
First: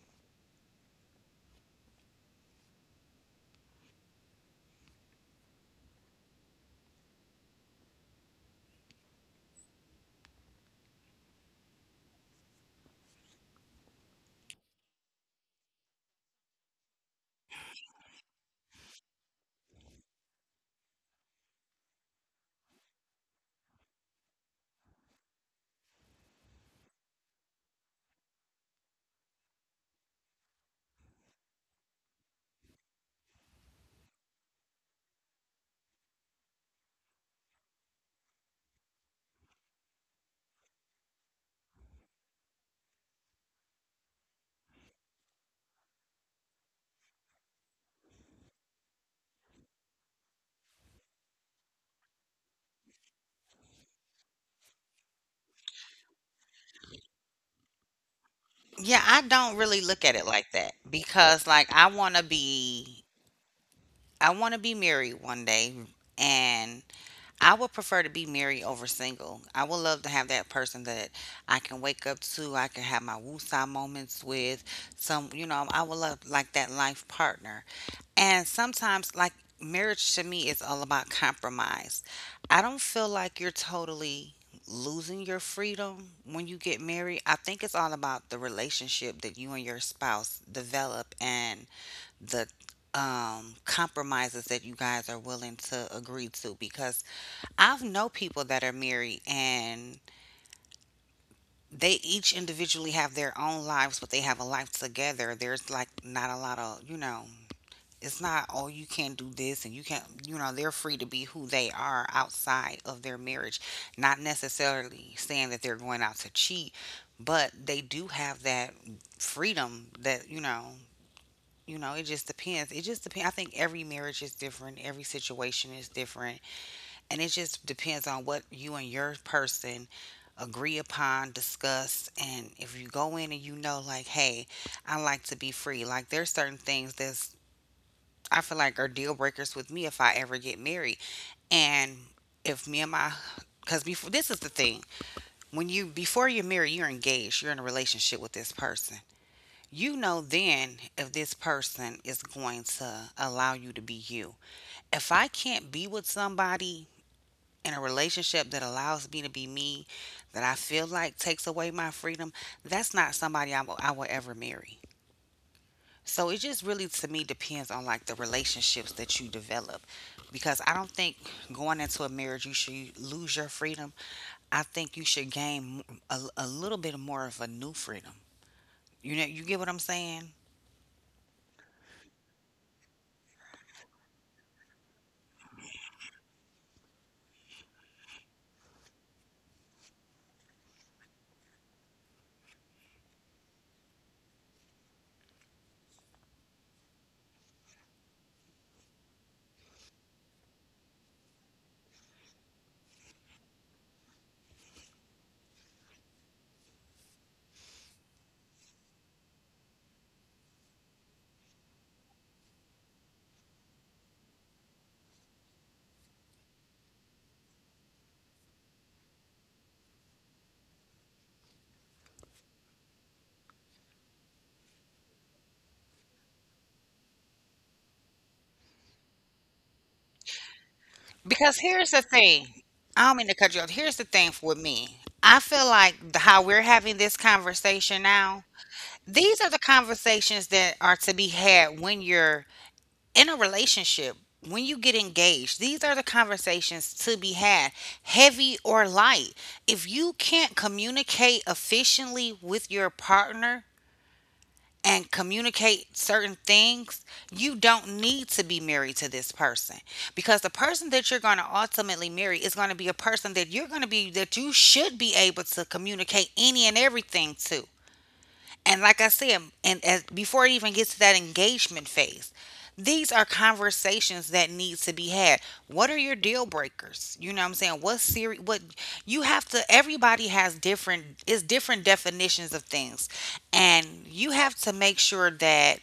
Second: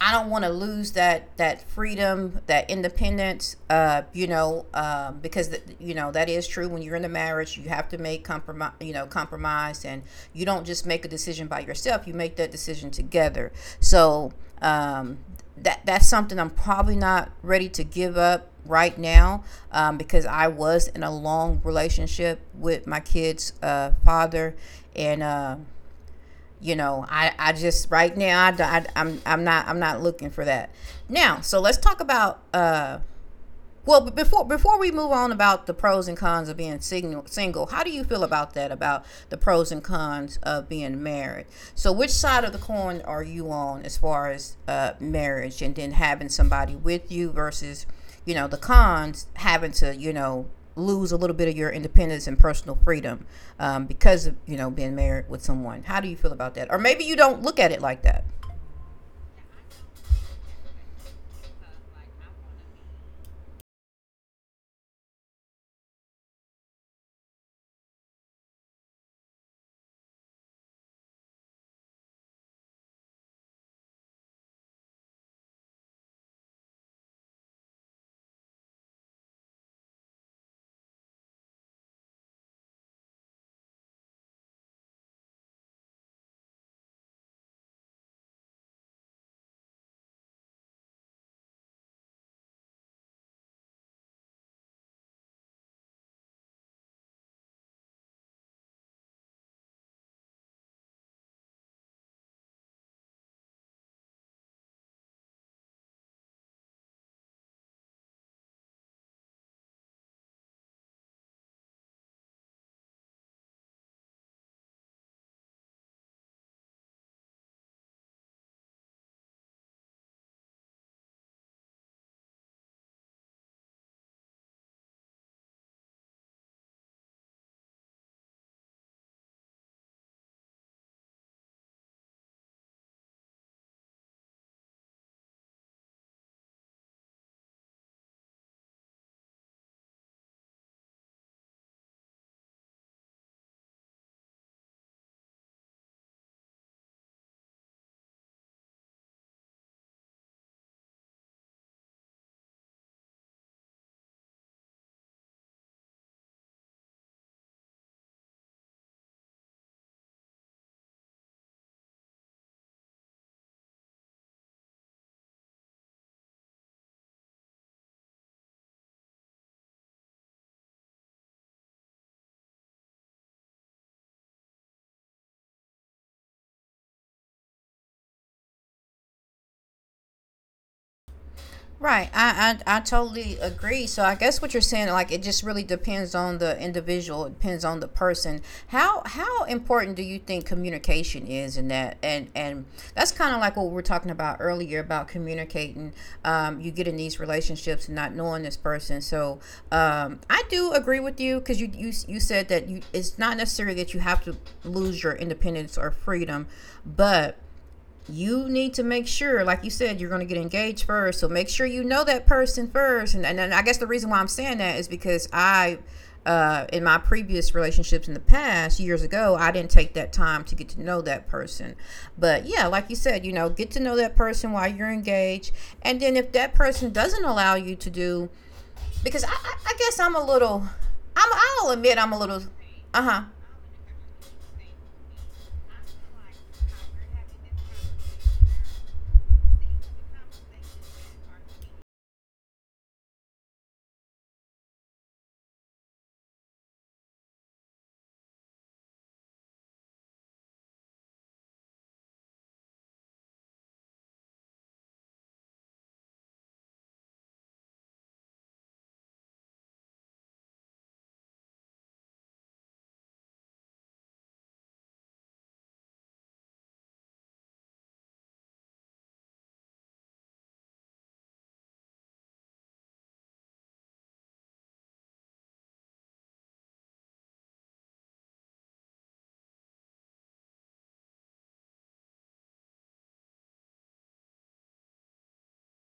I don't want to lose that freedom, that independence. You know because th- you know That is true. When you're in a marriage, you have to make compromise, you know, compromise. And you don't just make a decision by yourself, you make that decision together. So um, that's something I'm probably not ready to give up right now, because I was in a long relationship with my kid's father, and I just right now, I am I'm not looking for that. Now, so let's talk about but before we move on about the pros and cons of being single, single, how do you feel about that? About the pros and cons of being married. So, which side of the coin are you on as far as marriage, and then having somebody with you versus, you know, the cons having to, you know, lose a little bit of your independence and personal freedom, because of, you know, being married with someone. How do you feel about that? Or maybe you don't look at it like that. Yeah, I don't really look at it like that, because like, I want to be, I want to be married one day, and I would prefer to be married over single. I would love to have that person that I can wake up to, I can have my woosah moments with, some, you know, I would love like that life partner. And sometimes, like, marriage to me is all about compromise. I don't feel like you're totally losing your freedom when you get married. I think it's all about the relationship that you and your spouse develop and the compromises that you guys are willing to agree to, because I've know people that are married, and they each individually have their own lives, but they have a life together. There's like not a lot of, you know, it's not, oh, you can't do this and you can't, you know, they're free to be who they are outside of their marriage, not necessarily saying that they're going out to cheat, but they do have that freedom that, you know, you know, it just depends. I think every marriage is different, every situation is different, and it just depends on what you and your person agree upon, discuss. And if you go in and, you know, like, hey, I like to be free, like, there's certain things that's, I feel like are deal breakers with me if I ever get married. And if me and my, because before, this is the thing, when you, before you're married, you're engaged, you're in a relationship with this person, you know, then, if this person is going to allow you to be you, if I can't be with somebody in a relationship that allows me to be me, that I feel like takes away my freedom, that's not somebody I will ever marry. So it just really to me depends on like the relationships that you develop, because I don't think going into a marriage you should lose your freedom. I think you should gain a little bit more of a new freedom. You know, you get what I'm saying? Right. I totally agree. So I guess what you're saying, like, it just really depends on the individual, it depends on the person. How important do you think communication is in that? And that's kind of like what we were talking about earlier about communicating. You get in these relationships and not knowing this person. So I do agree with you, because you said that you it's not necessarily that you have to lose your independence or freedom, but you need to make sure, like you said, you're going to get engaged first. So make sure you know that person first. And I guess the reason why I'm saying that is because in my previous relationships in the past, years ago, I didn't take that time to get to know that person. But yeah, like you said, you know, get to know that person while you're engaged. And then if that person doesn't allow you to do, because I guess I'm a little, I'm, Because I'll here's admit the I'm a little, thing. uh I don't huh. mean to cut you off. Here's the thing for me. I feel like the, how we're having this conversation now, these are the conversations that are to be had when you're in a relationship. When you get engaged, these are the conversations to be had, heavy or light. If you can't communicate efficiently with your partner and communicate certain things, you don't need to be married to this person, because the person that you're going to ultimately marry is going to be a person that you're going to be, that you should be able to communicate any and everything to. And like I said, and as before it even gets to that engagement phase, these are conversations that needs to be had. What are your deal breakers? You know what I'm saying? What you have to, everybody has different, is different definitions of things. And you have to make sure that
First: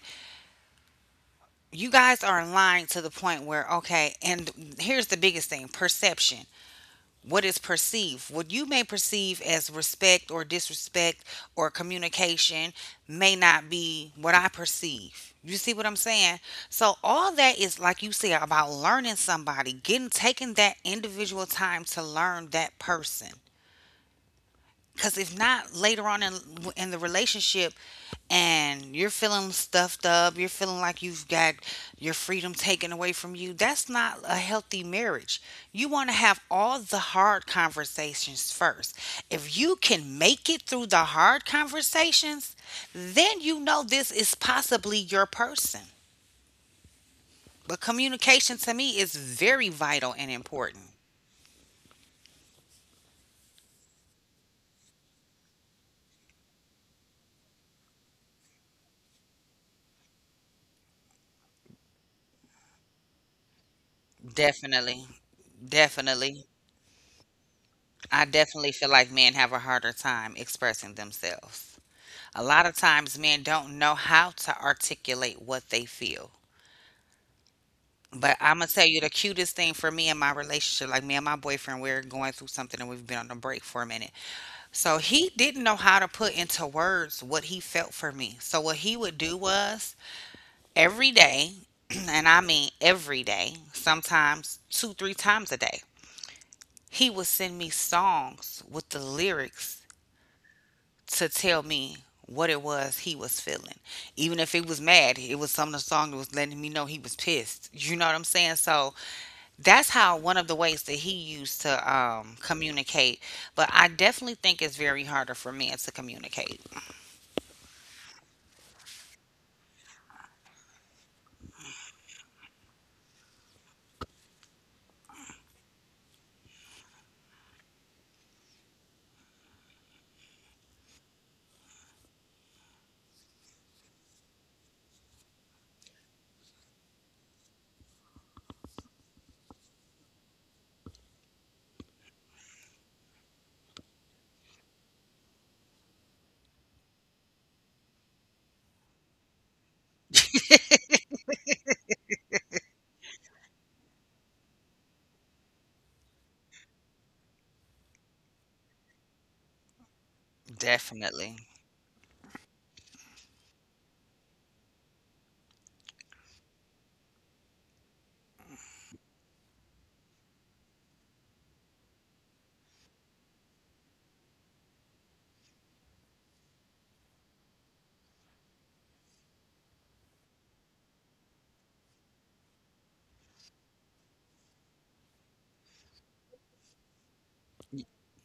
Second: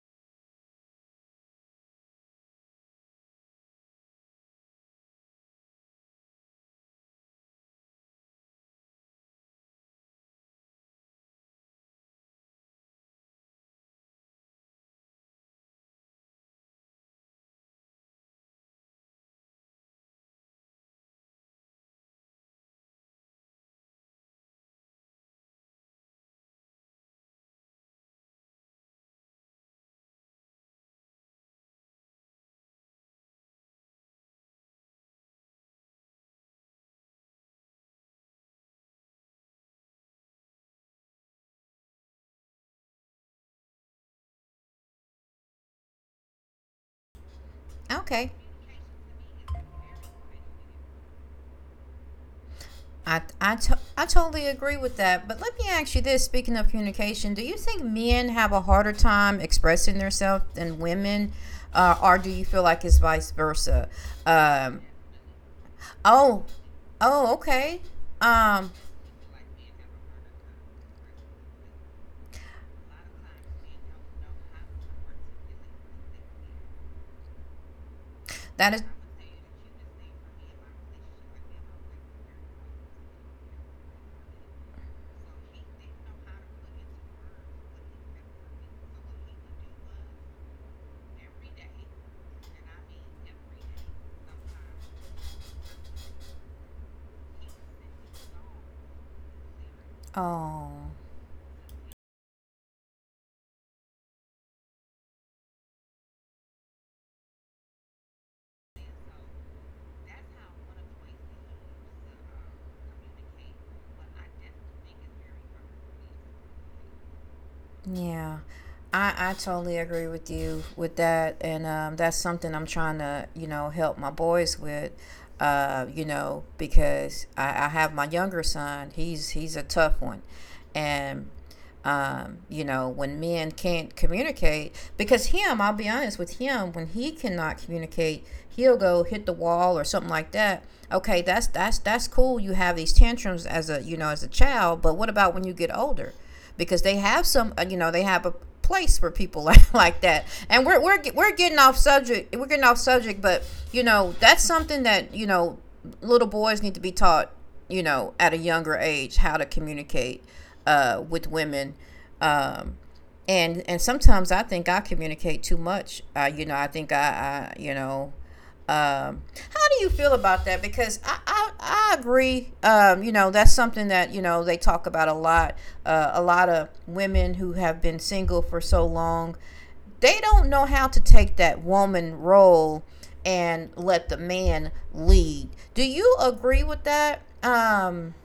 you guys are aligned to the point where okay, and here's the biggest thing, perception, what is perceived. What you may perceive as respect or disrespect or communication may not be what I perceive. You see what I'm saying? So all that is, like you said, about learning somebody, getting, taking that individual time to learn that person. Cause if not, later on in the relationship, and you're feeling stuffed up, you're feeling like you've got your freedom taken away from you, that's not a healthy marriage. You want to have all the hard conversations first. If you can make it through the hard conversations, then you know this is possibly your person. But Okay. communication to me is very vital and important. I totally agree with that. But let me ask you this, speaking of communication, do you think men have a harder time expressing themselves than women? Or do you feel like it's vice versa? Um, Definitely, oh, definitely. oh, okay. I definitely Um, feel like men have a harder time expressing themselves. A lot of times, men don't know how to articulate what they feel. But I'm gonna that is. tell you the cutest thing for me in my relationship, like me and my boyfriend, we're going through something and we've been on a break for a minute. So he didn't know how to put into words what he felt for me. So what he would do was every day, (clears throat) and I mean every day, sometimes two, three times a day, he would send me songs with the lyrics Oh. to tell me what it was he was feeling. Even if it was mad, it was some of the song that was letting me know he was pissed. You know what I'm saying? So that's how, one of the ways that he used to communicate. But I definitely think it's very harder for men to communicate. Yeah. I totally agree with you with that. And that's something I'm trying to, you know, help my boys with, you know, because I have my younger son. He's a tough one. And, you know, when men can't communicate, because him, I'll be honest with him, when he cannot communicate, he'll go hit the wall or something like that. Okay, that's cool. You have these tantrums as a, you know, as a child. But what about when you get older? Because they have some, you know, they have a place for people (laughs) like that. And we're getting off subject. We're getting off subject, but you know, that's something that, you know, little boys need to be taught, you know, at a younger age how to communicate with Definitely. women. Um, and sometimes I think I communicate too much. You know, I think I you know um, how do you feel about that? Because I agree. You know, that's something that, you know, they talk about a lot. A lot of women who have been single for so long, they don't know how to take that woman role and let the man lead. Do you agree with that?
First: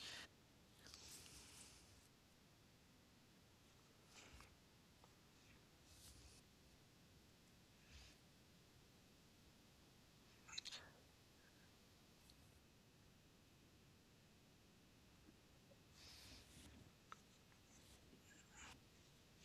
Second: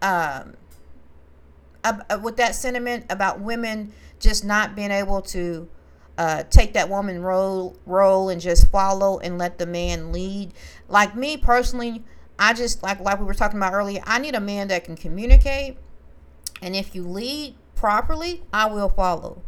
um, with that sentiment about women just not being able to take that woman role and just follow and let the man lead. Like me personally, I just, like we were talking about earlier, I need a man that can communicate, and if you lead properly, I will follow.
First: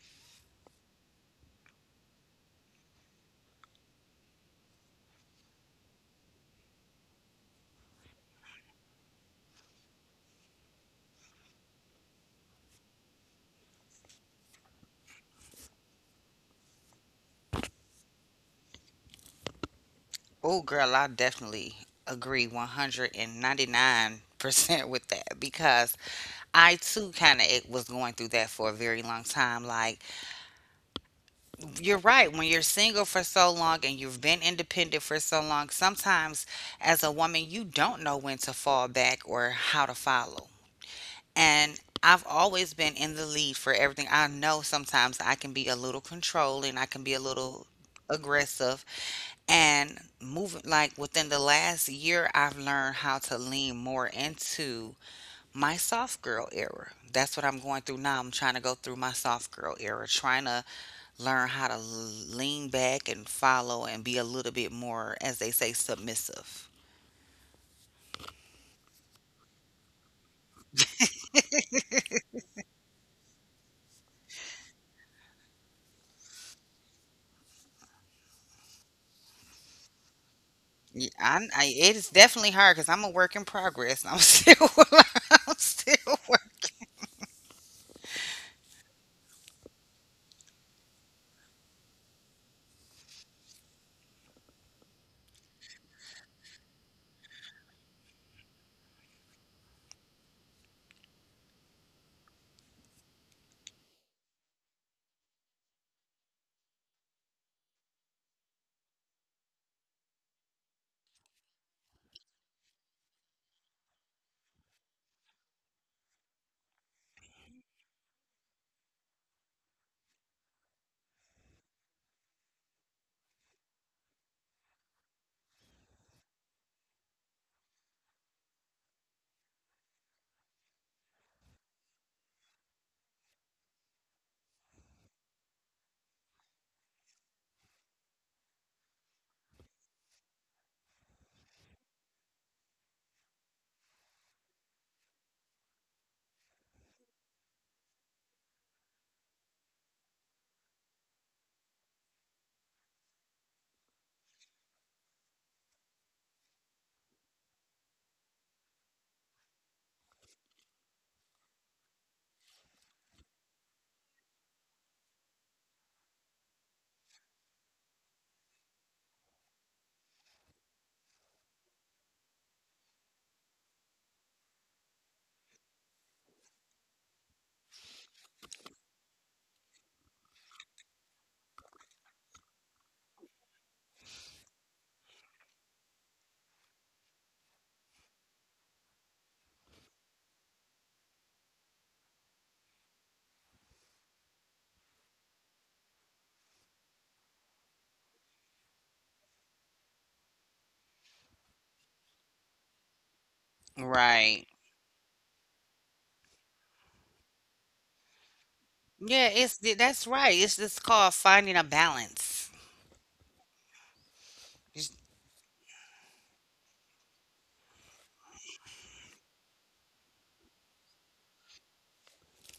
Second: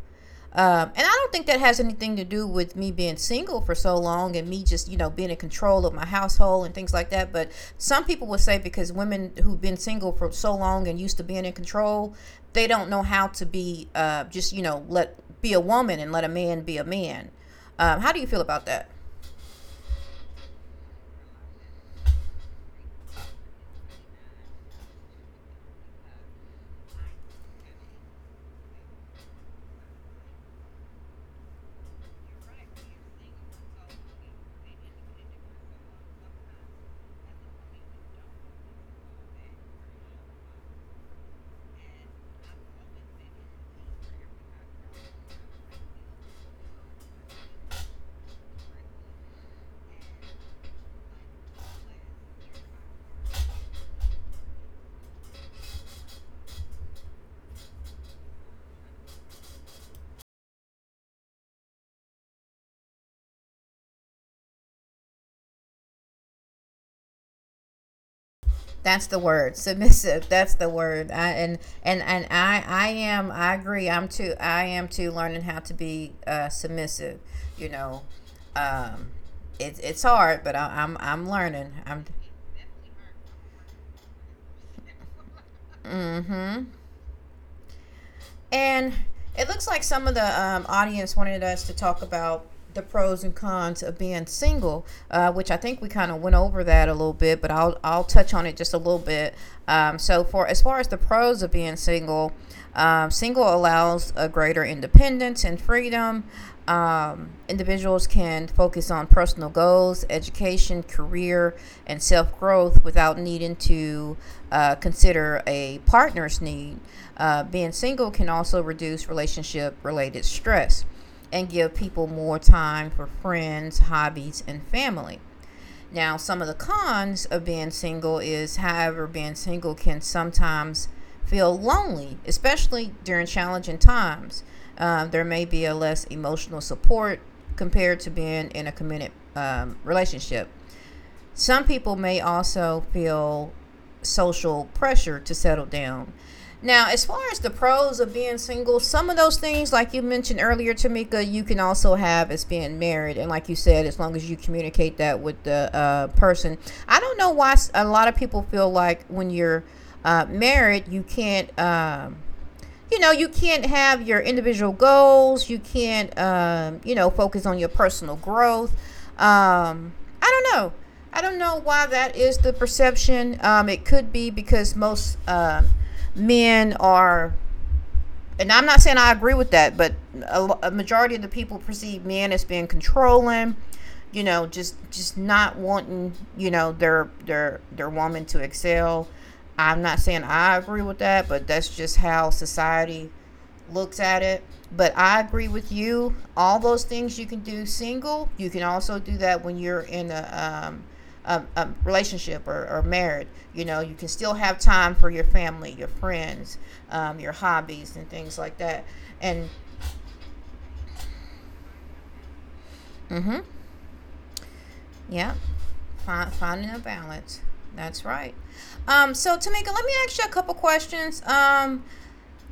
And I don't think that has anything to do with me being single for so long and me just, you know, being in control of my household and things like that. But some people would say, because women who've been single for so long and used to being in control, they don't know how to be, just, you know, let be a woman and let a man be a man. How do you feel about that? Oh, girl, I definitely agree 199% (laughs) with that, because I too kind of was going through that for a very long time. Like, you're right. When you're single for so long and you've been independent for so long, sometimes as a woman, you don't know when to fall back or how to follow. And I've always been in the lead for everything. I know sometimes I can be a little controlling, I can be a little aggressive. And moving, like within the last year, I've learned how to lean more into my soft girl era. That's what I'm going through now. I'm trying to go through my soft girl era, trying to learn how to lean back and follow and be a little bit more, as they say, submissive. That's the word. Submissive. That's the word. I agree. I am too learning how to be submissive. You know, um, it's hard, but Yeah, I'm learning. it is I'm. definitely hard because I'm a work in progress. I'm still, (laughs) I'm still Mm-hmm. working. And it looks like some of the audience wanted us to talk about the pros and cons of being single, which I think we kind of went over that a little bit, but I'll touch on it just a little bit. So for as far as the pros of being single, single allows a greater independence and freedom. Individuals can focus on personal goals, education, career, and self growth without needing to consider a partner's need. Being single can also reduce relationship related stress and give people more time for friends, hobbies, and family. Now, some of the cons of being single is, however, being single can sometimes feel lonely, especially during challenging times. There may be a less emotional support compared to being in a committed relationship. Some people may also feel social pressure to settle down. Now, as far as the pros of being single, some of those things, like you mentioned earlier, Tamika, you can also have as being married. And like you said, as long as you communicate that with the person. I don't know why a lot of people feel like when you're married, you can't. You know, you can't have your individual goals, you can't, you know, focus on your personal growth. Um, i don't know i don't know why that is the perception. It could be because most men are, and I'm not saying I agree with that, but a majority of the people perceive men as being controlling, you know, just not wanting, you know, their woman to excel. I'm not saying I agree with that, but that's just how society looks at it. But I agree with you. All those things you can do single. You can also do that when you're in a, a relationship or married. You know, you can still Right. have time for your family, your friends, your hobbies, and things like that. Yeah, And that's right. It's just called finding a balance. mm-hmm, You yeah, finding a balance. That's right. So Tamika, let me ask you a couple questions.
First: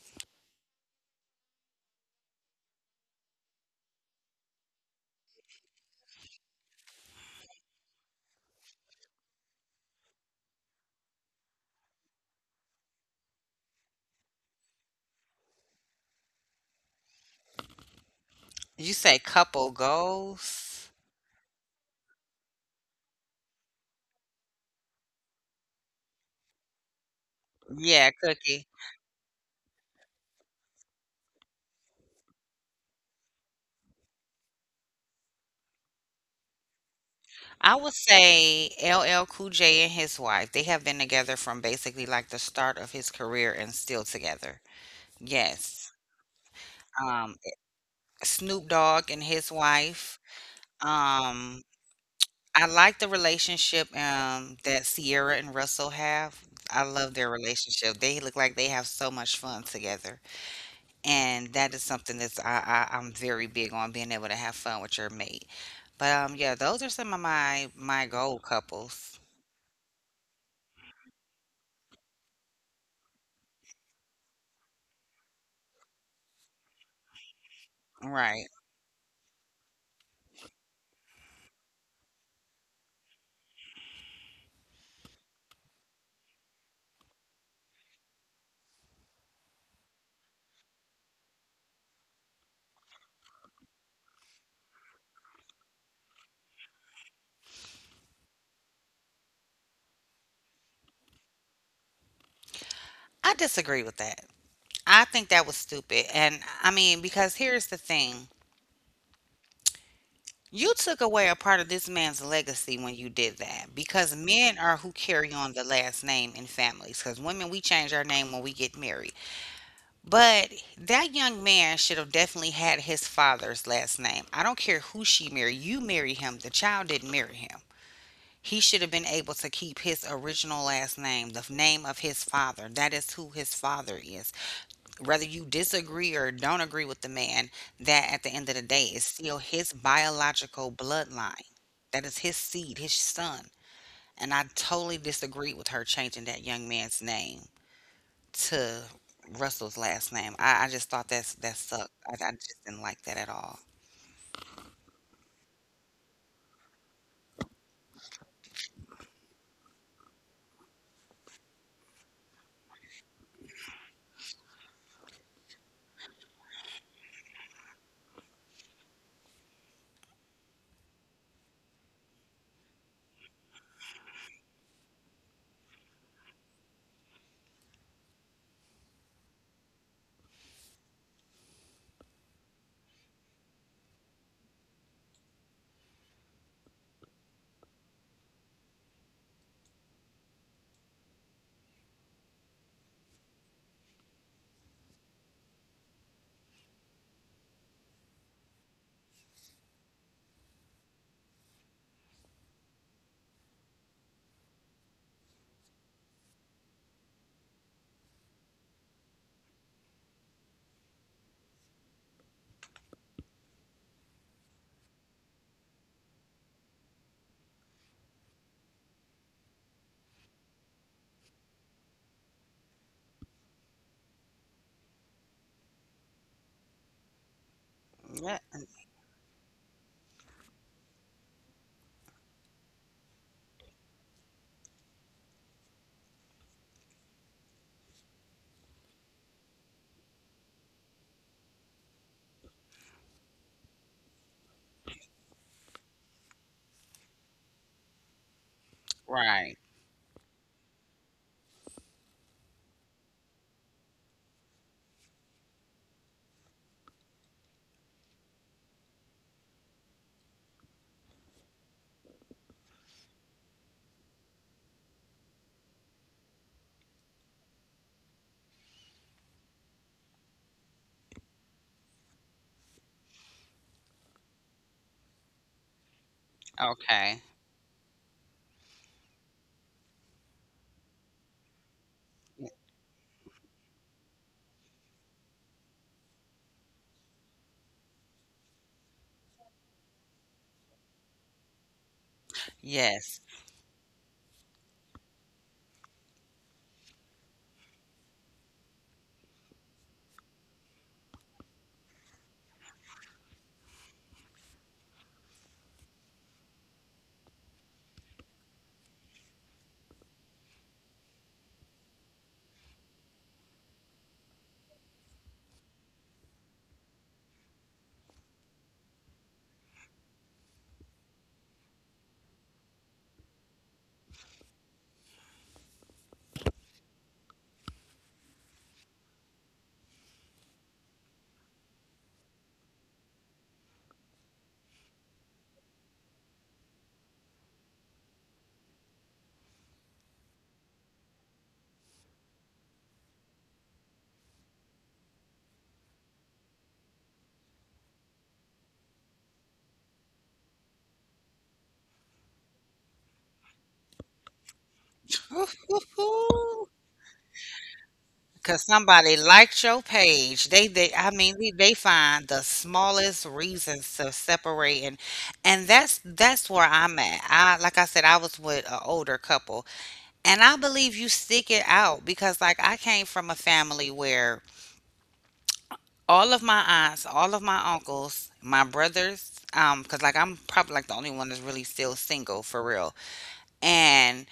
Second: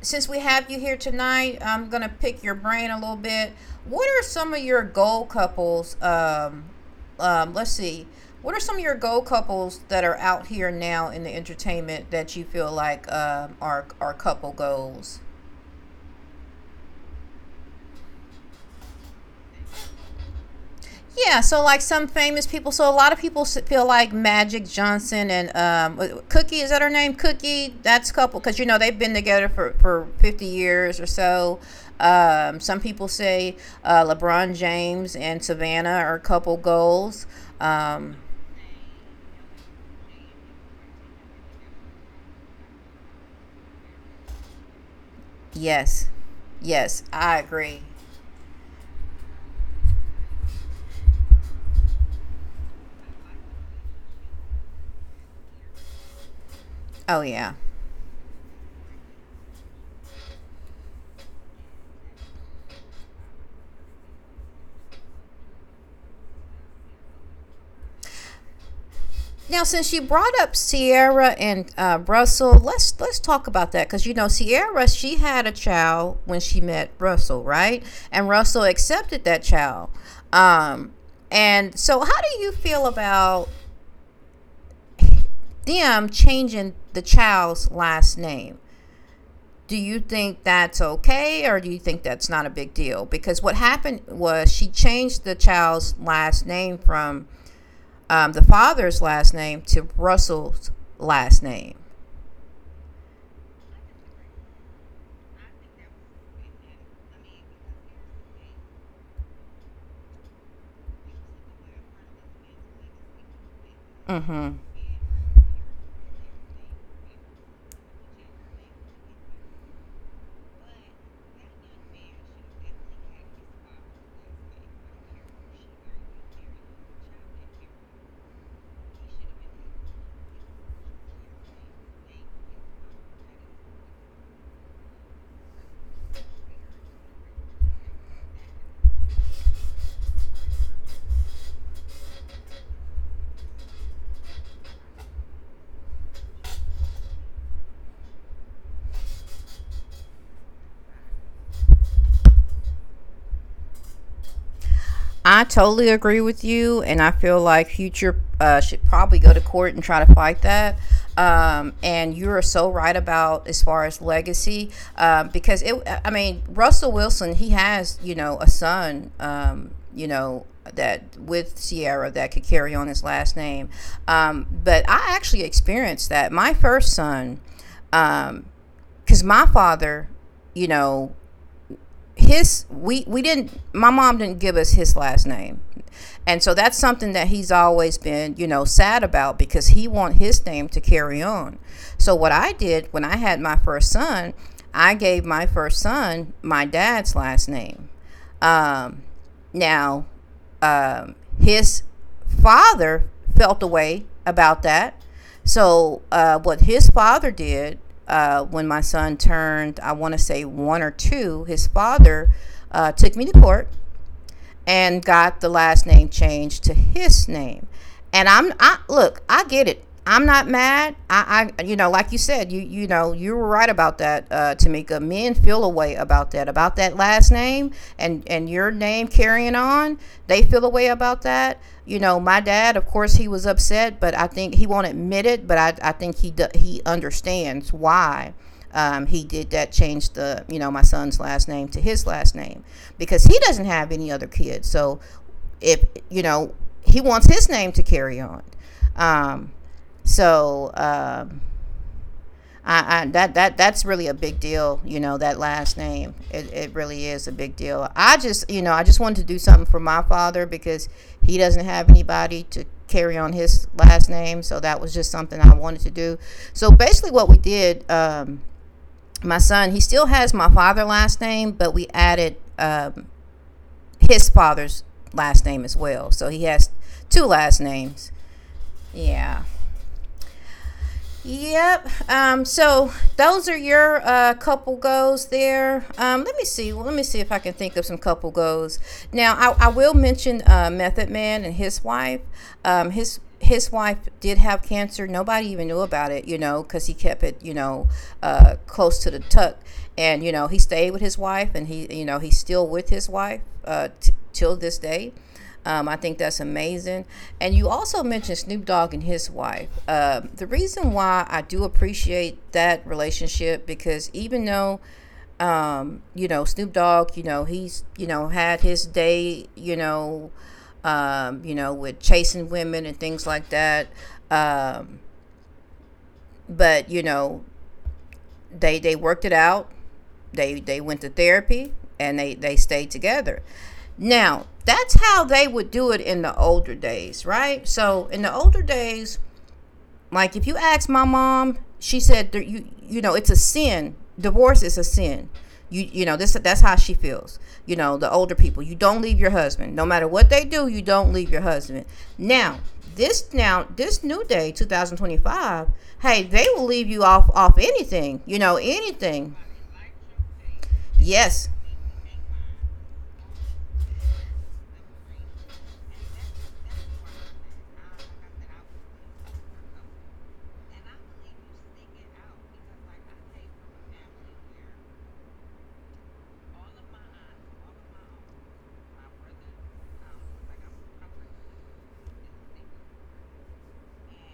Since we have you here tonight, I'm gonna pick your brain a little bit. What are some of your goal couples? Let's see. What are some of your goal couples that are out here now in the entertainment that you feel like are couple goals? you say couple goals? Yeah, so like some famous people, so a lot of people feel like Magic Johnson and Cookie, is that her name? Cookie, that's Yeah, a couple because you Cookie. know they've been together for 50 years or so. Some people say LeBron James and Savannah are couple goals. I would Um, say LL Cool J and his wife. They have been together from basically like the start of his career and still together. Yes. yes, yes, Um, I agree. Snoop Dogg and his wife. Um, I like the relationship that Sierra and Russell have. I love Oh their yeah. relationship. They look like they have so much fun together, and that is something that's I'm very big on being able to have fun with your mate. But yeah, those are some of my goal couples. Now, since you brought up Sierra and Russell, let's talk about that, because you know Sierra, she had a child when she met Russell, right? And Right. Russell accepted that child. Um, and so, how do you feel about them changing the child's last name? Do you think that's okay, or do you think that's not a big deal? Because what happened was she changed the child's last name from the father's last name to Russell's last name. I disagree with that. I think that was stupid, and I mean because here's the thing. You took away a part of this man's legacy when you did that because Mm-hmm. men are who carry on the last name in families. Because women, we change our name when we get married. But that young man should have definitely had his father's last name. I don't care who she married. You marry him. The child didn't marry him. He should have been able to keep his original last name, the name of his father. That is who his father is, whether you disagree or don't agree with the man, that at the end of the day is still his biological bloodline. That is his seed, his son. And I totally disagree with her changing that young man's name to Russell's last name. I just thought that's that sucked. I just didn't like that at all. I totally agree with you, and I feel like Future should probably go to court and try to fight that. And you are so right about as far as legacy, because it. I mean, Russell Wilson, he has a son, that with Sierra that could carry on his last name. But I actually experienced that. My first son, because my father, you know, his we didn't my mom didn't give us his last name, and so that's something that he's always been sad about because he want his name to carry on. So what I did when I had my first son, I gave my first son my dad's last name. Um, now His father felt a way about that. So, what his father did when my son turned, I want to say one or two, his father took me to court and got the last name changed to his name. And I look, I get it. I'm not mad. I, you know, like you said, you were right about that, Tamika. Men feel a way about that last name, and Yeah. and your name carrying on. They feel a way about that. You know, my dad, of course, he was upset, but I think he won't admit it. But I think he understands why, he did that changed the my son's last name to his last name, because he doesn't have any other kids. So if you know, he wants his name to carry on. um, Right. so um that that's really a big deal, you know, that last name. It really is a big deal. I just, you know, I just wanted to do something for my father because he doesn't have anybody to carry on his last name, so that was just something I wanted to do. So basically what we did, my son, he still has my father last name, but we added, his father's last name as well. So he has Okay. two last names. Yeah. Yep. So those are your couple goals there. Let me see. Well, let me see if I can think of some couple goals. Now, I will mention Method Man and his wife. Um, his Yes. his wife did have cancer. Nobody even knew about it, you know, because he kept it, you know, close to the tuck. And you know, he stayed with his wife, and he, you know, he's still with his wife t- till this day. I think that's amazing. And you also mentioned Snoop Dogg and his wife. The reason why I do appreciate that relationship because even though, you know, Snoop Dogg, you know, he's, you know, had his day, you know, with chasing women and things like that. Um, but, you know, they worked it out. They went to therapy and they stayed together. Now, that's how they would do it in the older days, right? So, in the older days, like if you ask my mom, she said, it's a sin. Divorce is a sin. This that's how she feels. You know, the older people, you don't leave your husband. No matter what they do, you don't leave your husband. Now, this new day 2025, hey, they (laughs) will leave you off anything, you know, Cause somebody anything. liked your page. They they I mean Yes. they, they find the smallest reasons to separate, and that's where I'm at. I said, I was with an older couple. And I believe you stick it out because like I came from a family where all of my aunts, all of my uncles, my brothers, because like I'm probably like the only one that's really still single for real. And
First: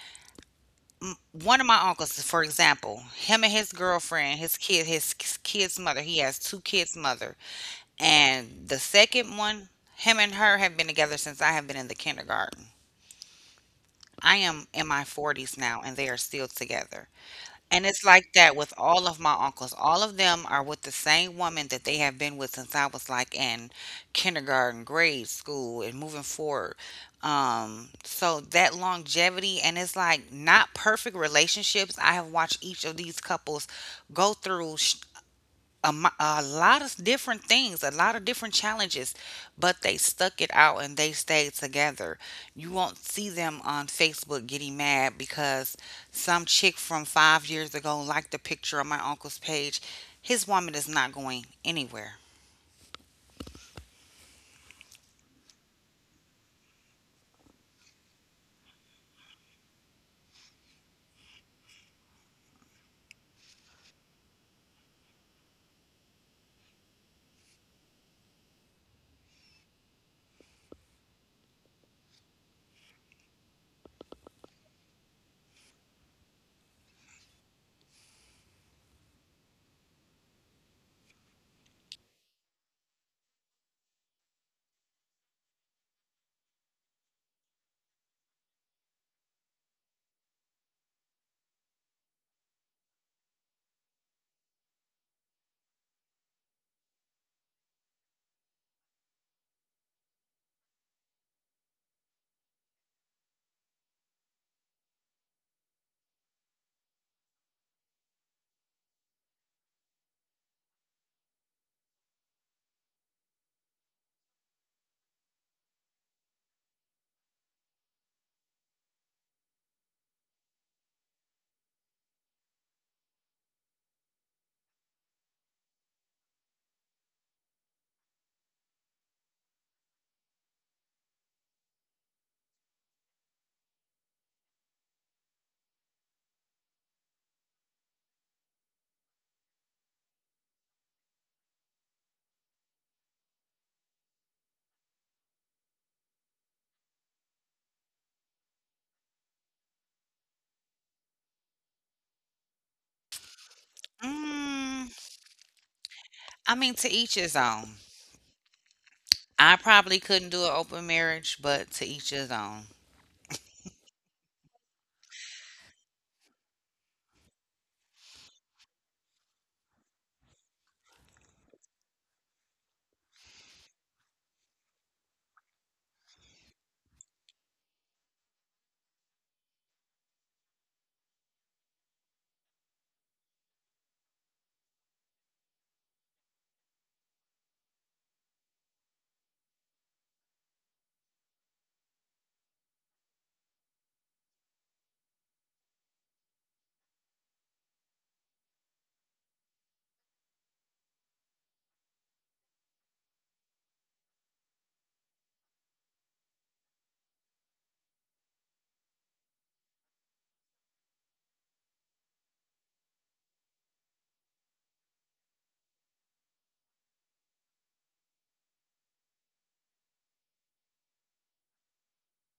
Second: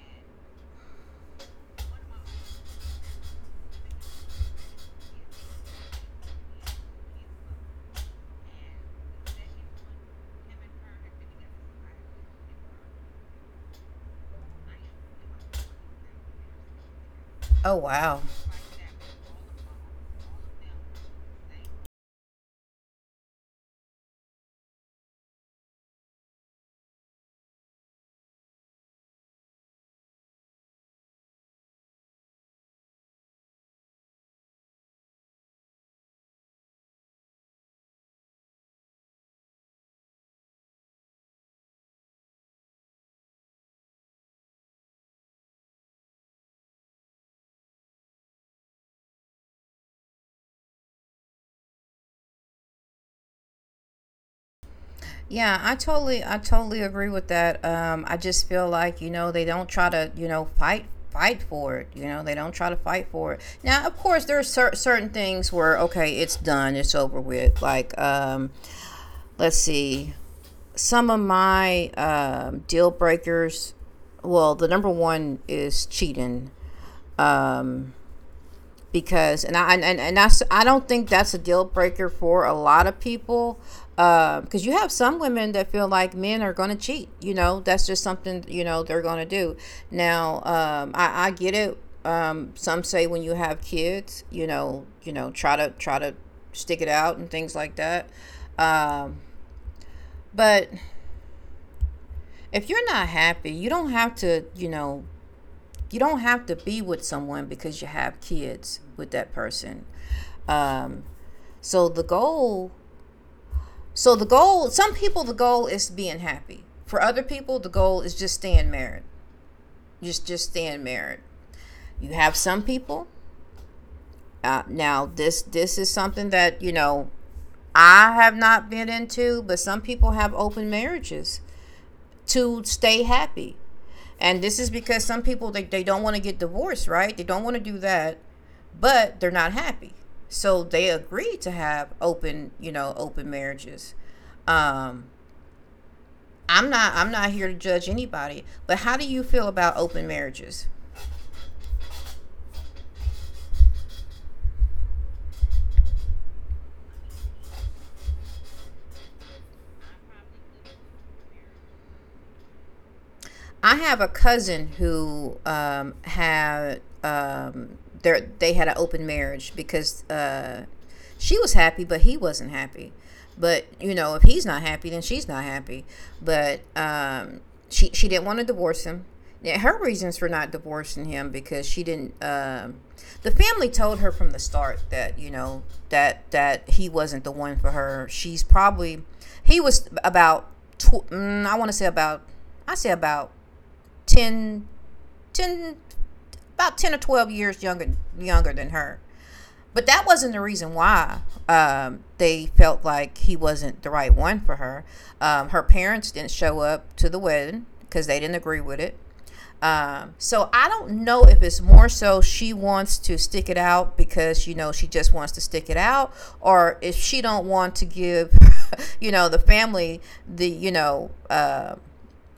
one of my uncles, for example, him and his girlfriend, his kid, his kid's mother, he has two kids' mother. And the second one, him and her have been together since I have been in the kindergarten. I am in my 40s now and they are still together. Oh And it's wow. like that with all of my uncles. All of them are with the same woman that they have been with since I was like in kindergarten, grade school, and moving forward. So that longevity, and it's like not perfect relationships. I have watched each of these couples go through a lot of different things, a lot of different challenges, but they stuck it out and they stayed together. You won't see them on Facebook getting mad because some chick from 5 years ago liked a picture on my uncle's page. His woman is not going anywhere. Yeah, I totally agree with that. Um, I just feel like, you know, they don't try to, you know, fight for it, you know, they don't try to fight for it. Now, of course, there are cer- certain things where okay, it's done, it's over with. Like, um, let's see. Some of my deal breakers, well, the number one is cheating. Um, because and I and that's I don't think that's a deal breaker for a lot of people. Because you have some women that feel like men are going to cheat. You know, that's just something you know they're going to do. Now, I get it. Some say when you have kids, you know, try to stick it out and things like that. Um, but if you're not happy, you don't have to, you know, you don't have to be with someone because you have kids with that person. Um, So the goal, so the goal, some people the goal is being happy. For other people, the goal is just staying married. Just staying married. You have some people. Now this is something that you know I have not been into, but some people have open marriages to stay happy. And this is because some people they don't want to get divorced, right? They don't want to do that, but they're not happy. So they agree to have open, you know, open marriages. Um, I'm not here to judge anybody, but how do you feel about open marriages? Mm, I mean, to each his own. I probably couldn't do an open marriage, but to each his own. I have a cousin who had they had an open marriage because she was happy, but he wasn't happy. But you know, if he's not happy, then she's not happy. But she didn't want to divorce him. Yeah, her reasons for not divorcing him because she didn't. The family told her from the start that you know that he wasn't the one for her. She's probably he was about I want to say about I say about 10, 10, about 10 or 12 years younger than her. But that wasn't the reason why, they felt like he wasn't the right one for her. Her parents didn't show up to the wedding because they didn't agree with it. So I don't know if it's more so she wants to stick it out because you know she just wants to stick it out, or if she don't want to give, (laughs) you know, the family, the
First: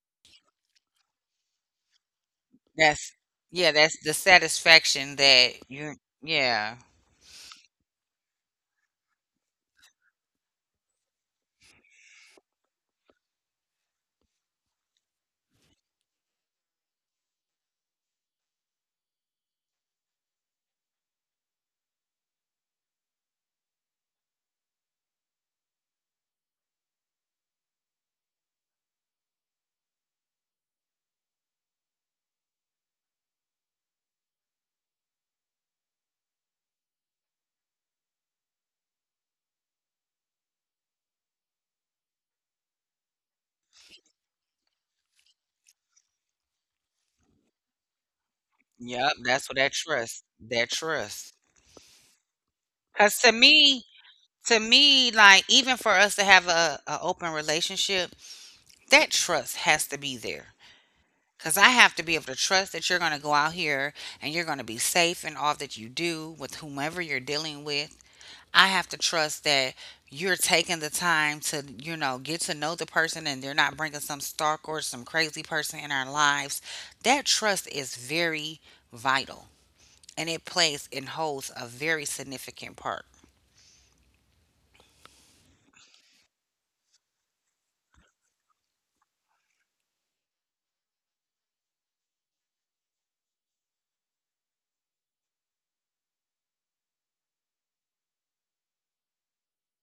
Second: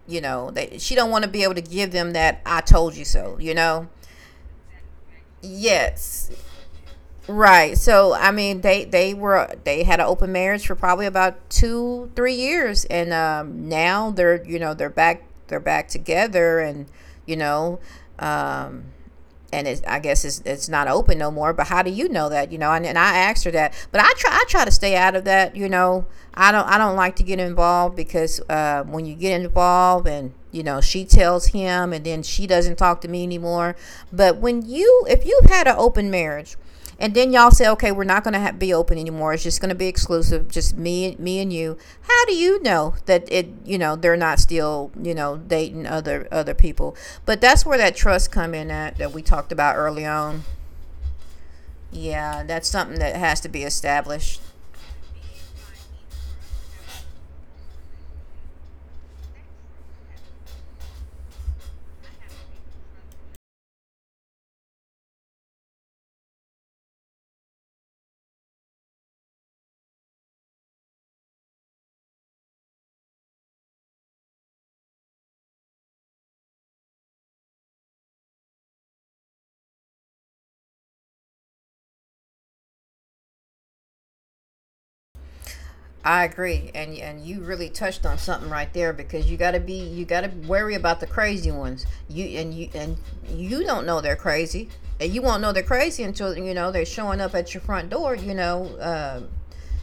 you know that she don't want to be able to give them that I told you That's, so, you yeah, know. that's the satisfaction that you, Yes. yeah, Right. So I mean they were they had an open marriage for probably about two, three years, and now they're you know they're back together. And you know, um, and it's, I guess it's not open no more. But how do you know that? You know, and I asked her that, but I try to stay out of that. You know, I don't like to get involved because when you get involved and you know she tells him and then she doesn't talk to me anymore. But when you, if you've had an open marriage and then y'all say, okay, we're not going to be open anymore. It's just going to be exclusive, just me and you. How do you know that it, you know, they're not still, you know, dating other people? But that's where that trust come in at yep, that we that's talked what that about early on. that trust. Yeah, that's something that Cause has to be established. to me, like even for us to have a open relationship, that trust has to be there. Cause I have to be able to trust that you're gonna go out here and you're gonna be safe in all that you do with whomever you're dealing with. I have to trust that you're taking the time to, you know, get to know the person and they're not bringing some stalker or some crazy person in our lives. That trust is very vital, and it plays and holds a very significant part. I agree, and you really touched on something right there because you got to worry about the crazy ones. You don't know they're crazy, and you won't know they're crazy until you know they're showing up at your front door.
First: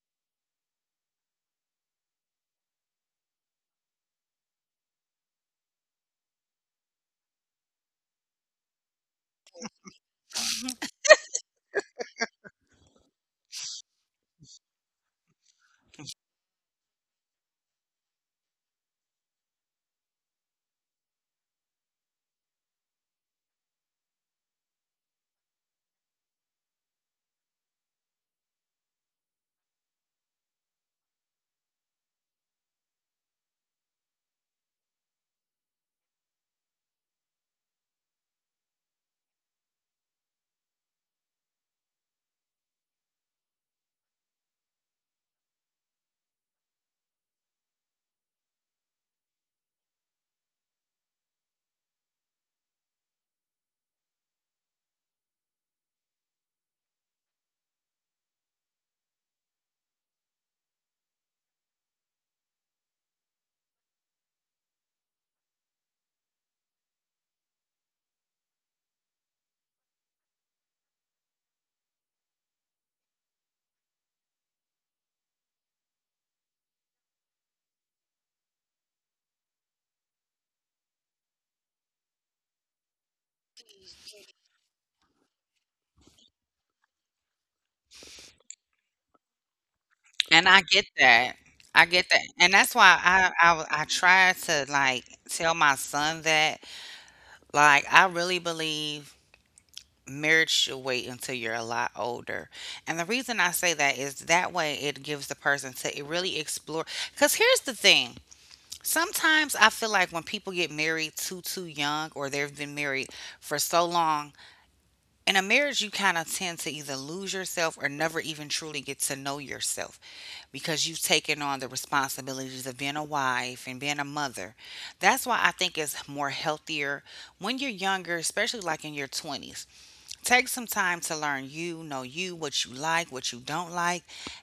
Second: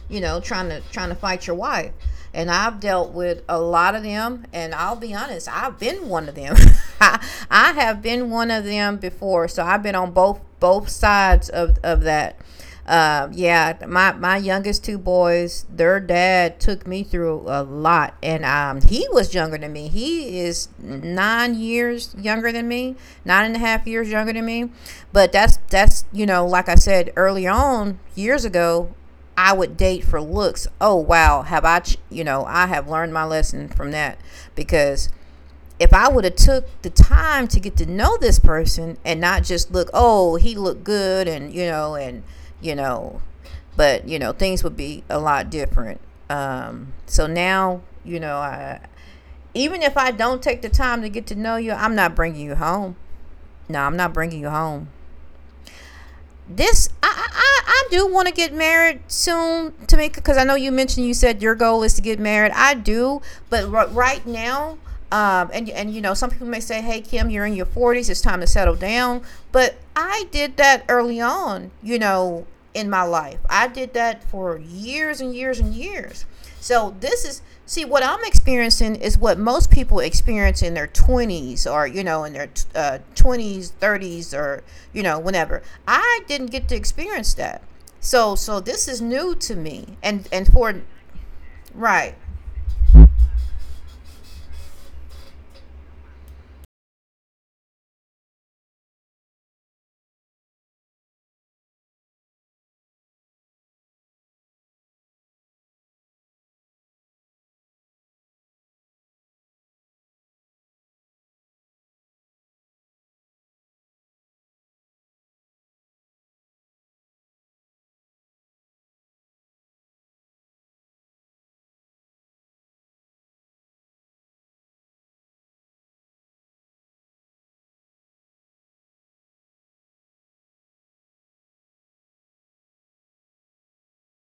You know, trying to fight your wife. And I've dealt with a lot of them, and I'll be honest, I've been one of them. (laughs) (laughs) I have been one of them before, so I've been on both sides of that. Yeah, my my youngest two boys, their dad took me through a lot, and he was younger than me. He is 9 years younger than me, nine and a half years younger than me. But that's you know, like I said early on years ago, I would date for looks. Oh wow, have I? Ch- You know, I have learned my lesson from that because if I would have took the time to get to know this person and not just look, oh, he looked good and you know, but you know things would be a lot different. So now you know, I, even if I don't take the time to get to know you, I'm not bringing you home. No, I'm not bringing you home. I do want to get married soon, Tamika, because I know you mentioned you said your goal is to get married. I do, but r- right now, and you know, some people may say, "Hey, Kim, you're in your 40s. It's time to settle down." But I did that early on, you know, in my life. I did that for years and years and years. So this is see what I'm experiencing is what most people experience in their 20s or you know in their 20s, 30s or you know whenever. I didn't get to experience that. So so this is new to me And and I for get that. I get right. that. And that's why I try to like tell my son that, like, I really believe marriage should wait until you're a lot older. And the reason I say that is that way it gives the person to really explore, cuz here's the thing. Sometimes I feel like when people get married too young, or they've been married for so long, in a marriage you kind of tend to either lose yourself or never even truly get to know yourself because you've taken on the responsibilities of being a wife and being a mother. That's why I think it's more healthier when you're younger, especially like in your 20s. Take some time to learn, you know, you what you like, what you don't like.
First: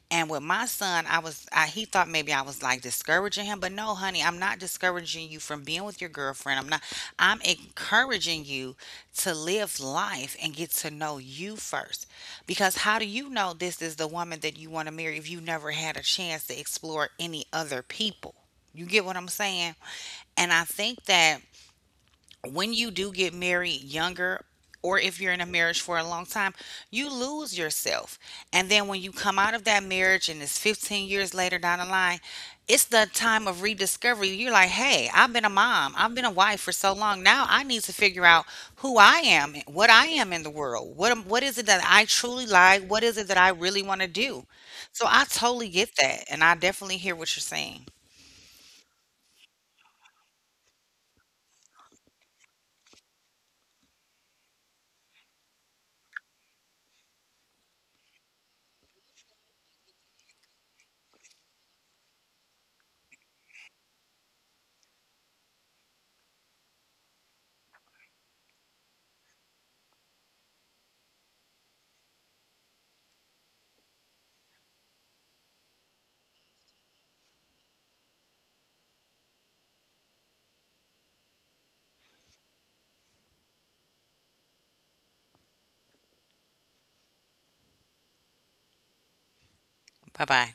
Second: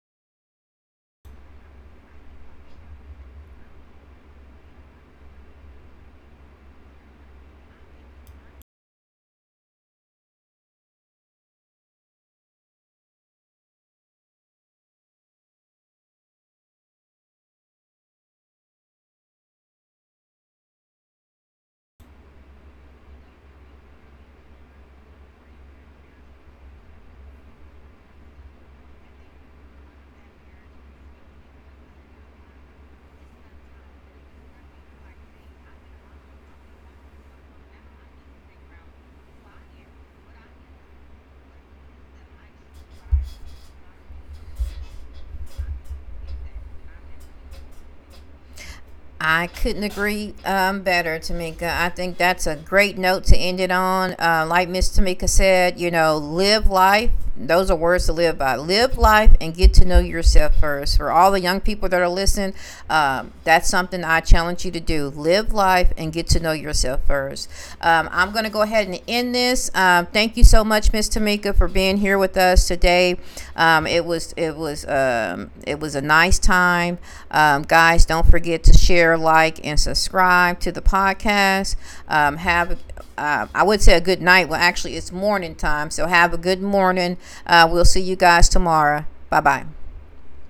And with my son, he thought maybe I was like discouraging him, but no, honey, I'm not discouraging you from being with your girlfriend. I'm not, I'm encouraging you to live life and get to know you first, because how do you know this is the woman that you want to marry if you never had a chance to explore any other people? You get what I'm saying? And I think that when you do get married younger, or if you're in a marriage for a long time, you lose yourself. And then when you come out of that marriage and it's 15 years later down the line, it's the time of rediscovery. You're like, hey, I've been a mom, I've been a wife for so long. Now I need to figure out who I am, what I am in the world. What is it that I truly like? What is it that I really want to do? So I totally get that. And I definitely hear what you're saying. I couldn't agree better, Tamika. I think that's a great note to end it on. Like Miss Tamika said, you know, live life. Those are words to live by. Live life and get to know yourself first. For all the young people that are listening, that's something I challenge you to do. Live life and get to know yourself first. I'm going to go ahead and end this business. Thank you so much, Miss Tamika, for being here with us today. It was it was a nice time, guys. Don't forget to share, like, and subscribe to the podcast. Have I would say a good night. Well, actually, it's morning time, so have a good morning. We'll see you guys tomorrow. Bye bye. Bye bye.